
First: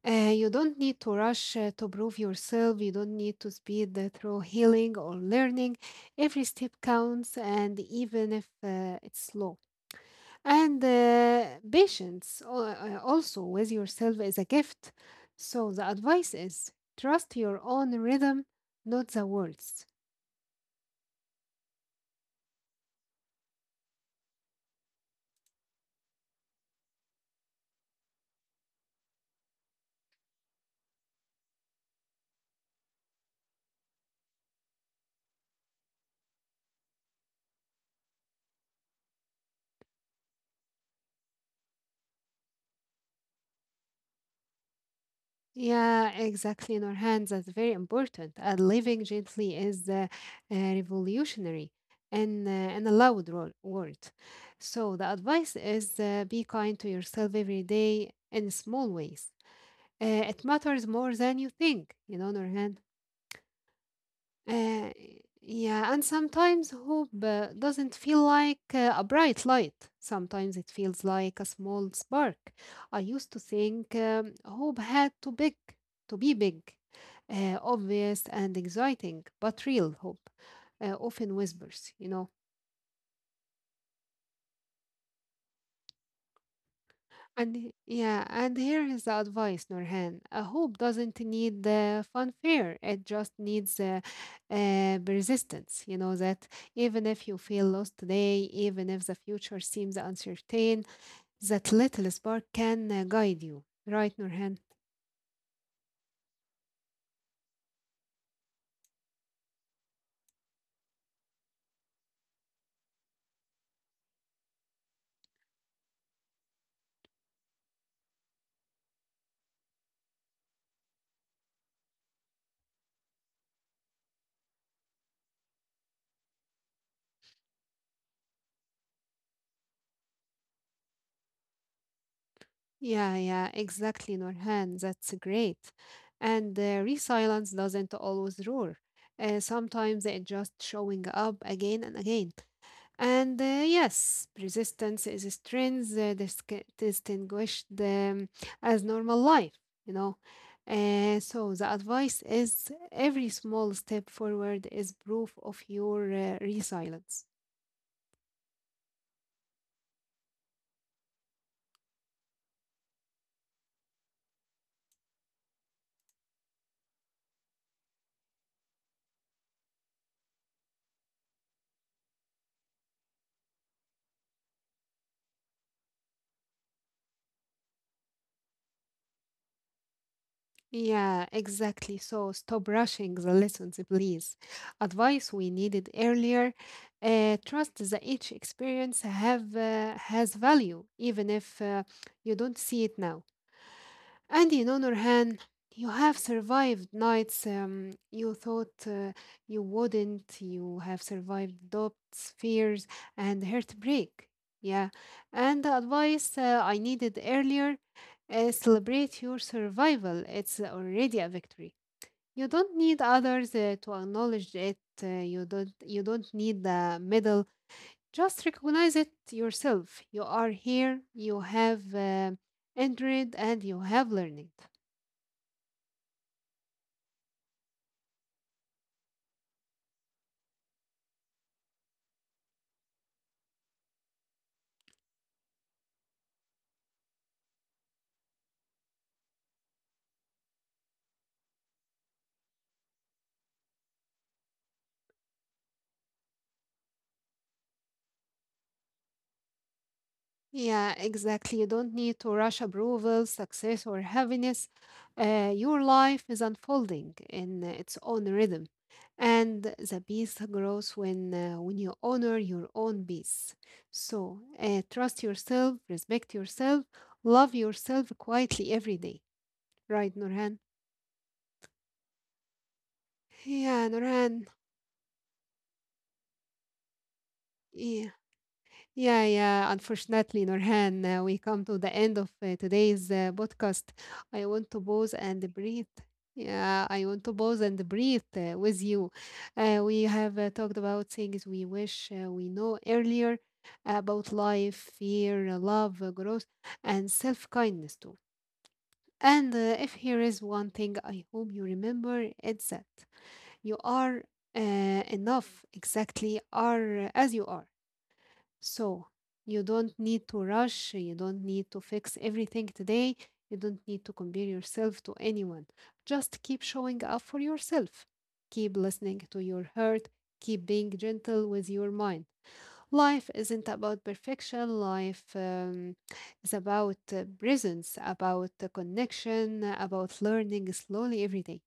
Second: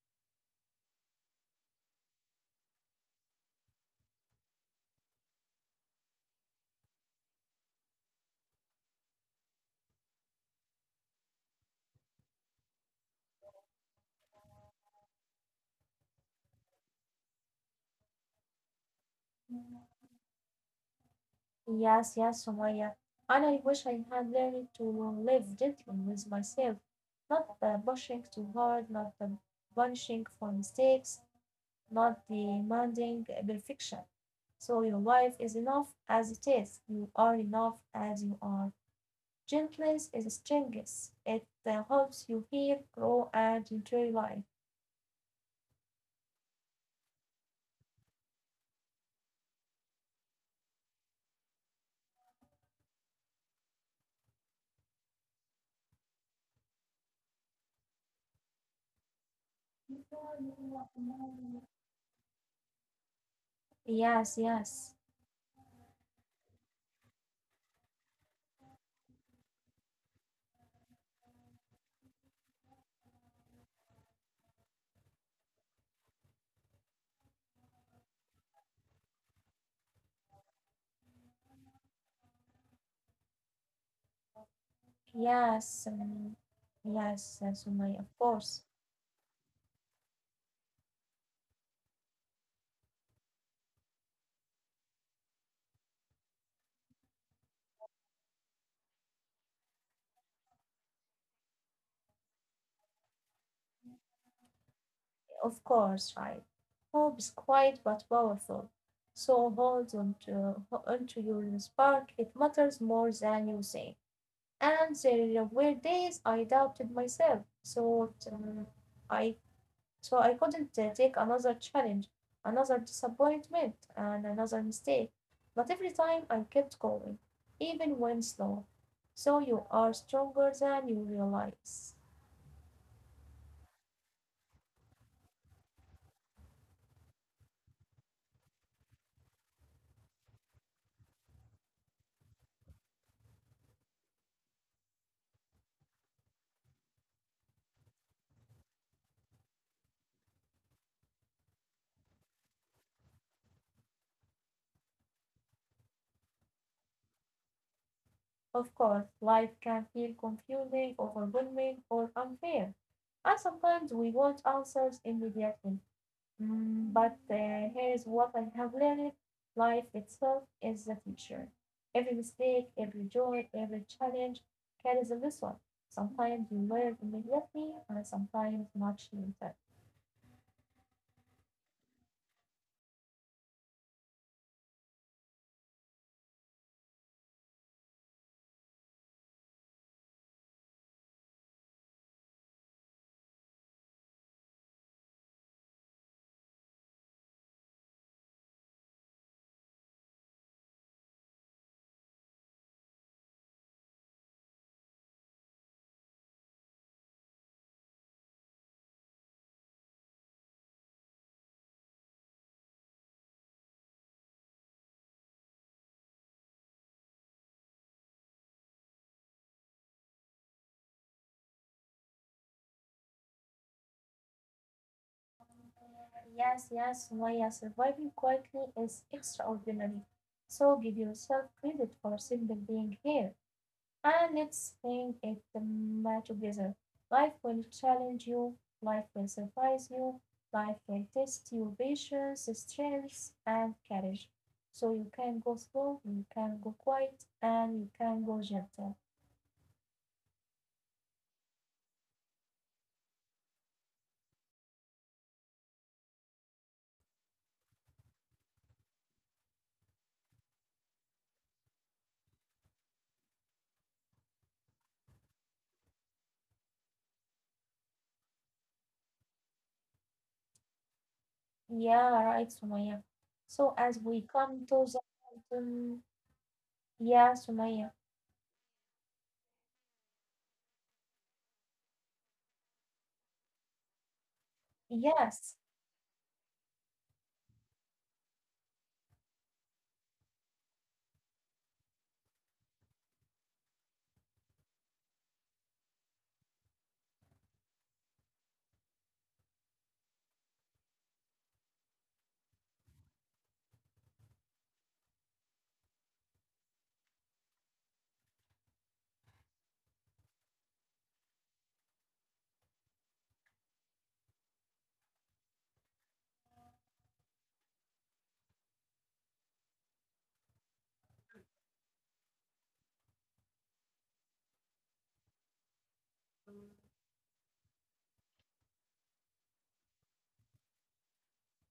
Speaker 2: You don't need to rush to prove yourself. You don't need to speed through healing or learning. Every step counts, and even if it's slow. And also with yourself is a gift. So the advice is trust your own rhythm, not the world's.
Speaker 1: Yes, yes, Sumaya. And I wish I had learned to live gently with myself, not pushing too hard, not punishing for mistakes, not demanding perfection. So your life is enough as it is. You are enough as you are. Gentleness is strength. It helps you heal, grow, and enjoy life.
Speaker 2: Yeah, exactly, in our hands, that's very important. And living gently is revolutionary and a loud word. So, the advice is be kind to yourself every day in small ways. It matters more than you think, you know, Norhan.
Speaker 1: Yes,
Speaker 2: Uh,
Speaker 1: yes,
Speaker 2: yeah, and sometimes hope doesn't feel like a bright light. Sometimes it feels like a small spark. I used to think hope to be big, obvious and exciting, but real hope often whispers, you know.
Speaker 1: yes, yes, Sumaya,
Speaker 2: Yeah, and here is the advice, Nurhan. A hope doesn't need the fanfare. It just needs persistence. You know that even if you feel lost today, even if the future seems uncertain, that little spark can guide you. Right, Nurhan?
Speaker 1: of course, right. Hope is quiet but powerful. So hold on to your spark. It matters more than you say. And there were days I doubted myself, thought I I couldn't take another challenge, another disappointment, and another mistake. But every time I kept going, even when slow. So you are stronger than you realize.
Speaker 2: Yeah, yeah, exactly, Nurhan. That's great. And resilience doesn't always roar. Sometimes it just showing up again and again. And yes, resistance is strength distinguished as normal life, you know. So the advice is every small step forward is proof of your resilience.
Speaker 1: Of course, life can feel confusing, overwhelming, or unfair. And sometimes we want answers immediately. Mm, but here's what I have learned, life itself is the teacher. Every mistake, every joy, every challenge carries a lesson. Sometimes you learn immediately, and sometimes much later.
Speaker 2: Yeah, exactly. So stop rushing the lessons, please. Advice we needed earlier. Trust that each experience have has value, even if you don't see it now. And in honor, Han, you have survived nights you thought you wouldn't. You have survived doubts, fears, and heartbreak. Yeah. And the advice I needed earlier celebrate your survival. It's already a victory. You don't need others to acknowledge it. You don't. You don't need the medal. Just recognize it yourself. You are here. You have entered, and you have learned.
Speaker 1: Yes, yes, Maya, surviving quietly is extraordinary. So give yourself credit for simply being here. And let's think it together. Life will challenge you, life will surprise you, life will test your patience, strength, and courage. So you can go slow, you can go quiet, and you can go gentle.
Speaker 2: Yeah, exactly. You don't need to rush approval, success, or happiness. Your life is unfolding in its own rhythm, and the peace grows when you honor your own peace. So, trust yourself, respect yourself, love yourself quietly every day. Right, Nurhan?
Speaker 1: Yeah, right, Sumaya. So
Speaker 2: Yeah,
Speaker 1: as we
Speaker 2: Nurhan.
Speaker 1: come to the yeah, Sumaya.
Speaker 2: Yeah. Yeah, yeah. Unfortunately, Norhan, we come to the end of today's podcast. I want to pause
Speaker 1: Yes.
Speaker 2: and breathe. Yeah, I want to pause and breathe with you. We have talked about things we wish we know earlier about life, fear, love, growth, and self kindness too. And if here is one thing I hope you remember, it's that you are enough exactly are as you are. So you don't need to rush, you don't need to fix everything today, you don't need to compare yourself to anyone. Just keep showing up for yourself. Keep listening to your heart, keep being gentle with your mind. Life isn't about perfection, life is about presence, about the connection, about learning slowly every day.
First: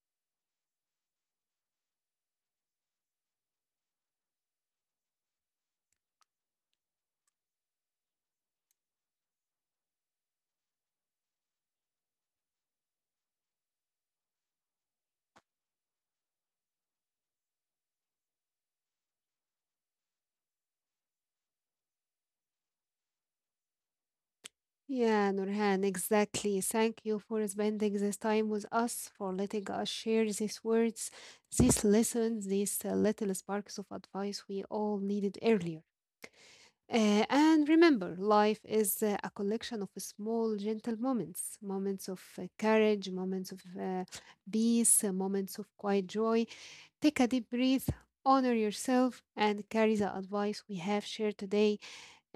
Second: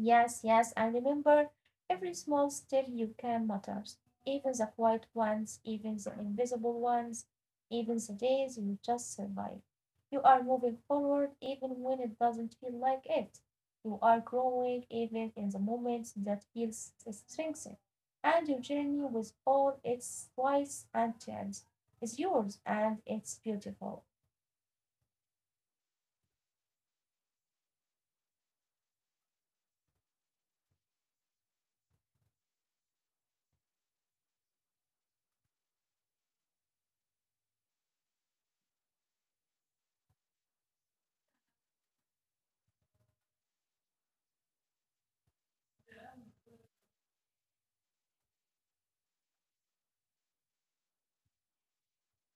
Speaker 1: Yes, yes, and remember, every small step you can matters, even the quiet ones, even the invisible ones, even the days you just survive. You are moving forward even when it doesn't feel like it. You are growing even in the moments that feels strengthened. And your journey with all its twists and turns is yours and it's beautiful.
Speaker 2: Yeah, Nurhan, exactly. Thank you for spending this time with us, for letting us share these words, these lessons, these little sparks of advice we all needed earlier. And remember, life is a collection of small, gentle moments moments of courage, moments of peace, moments of quiet joy. Take a deep breath, honor yourself, and carry the advice we have shared today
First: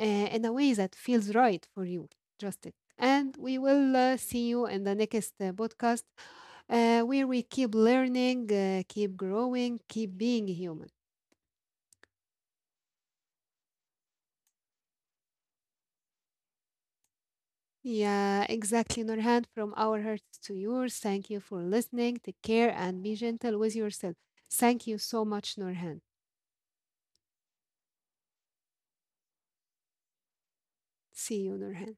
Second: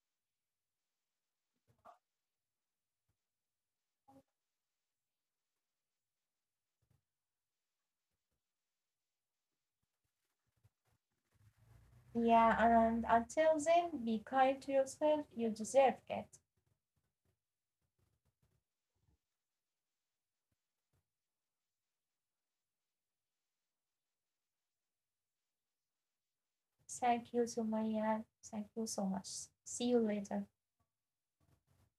Speaker 2: in a way that feels right for you. Just it. And we will see you in the next podcast where we keep learning, keep growing, keep being human.
Speaker 1: Yeah, and until then, be kind to yourself, you deserve it.
Speaker 2: Yeah, exactly, Nurhan. From our hearts to yours, thank you for listening. Take care and be gentle with yourself. Thank you so much, Nurhan.
Speaker 1: Thank you, Sumaya. Thank you so much. See you later.
Speaker 2: See you, Nurhan.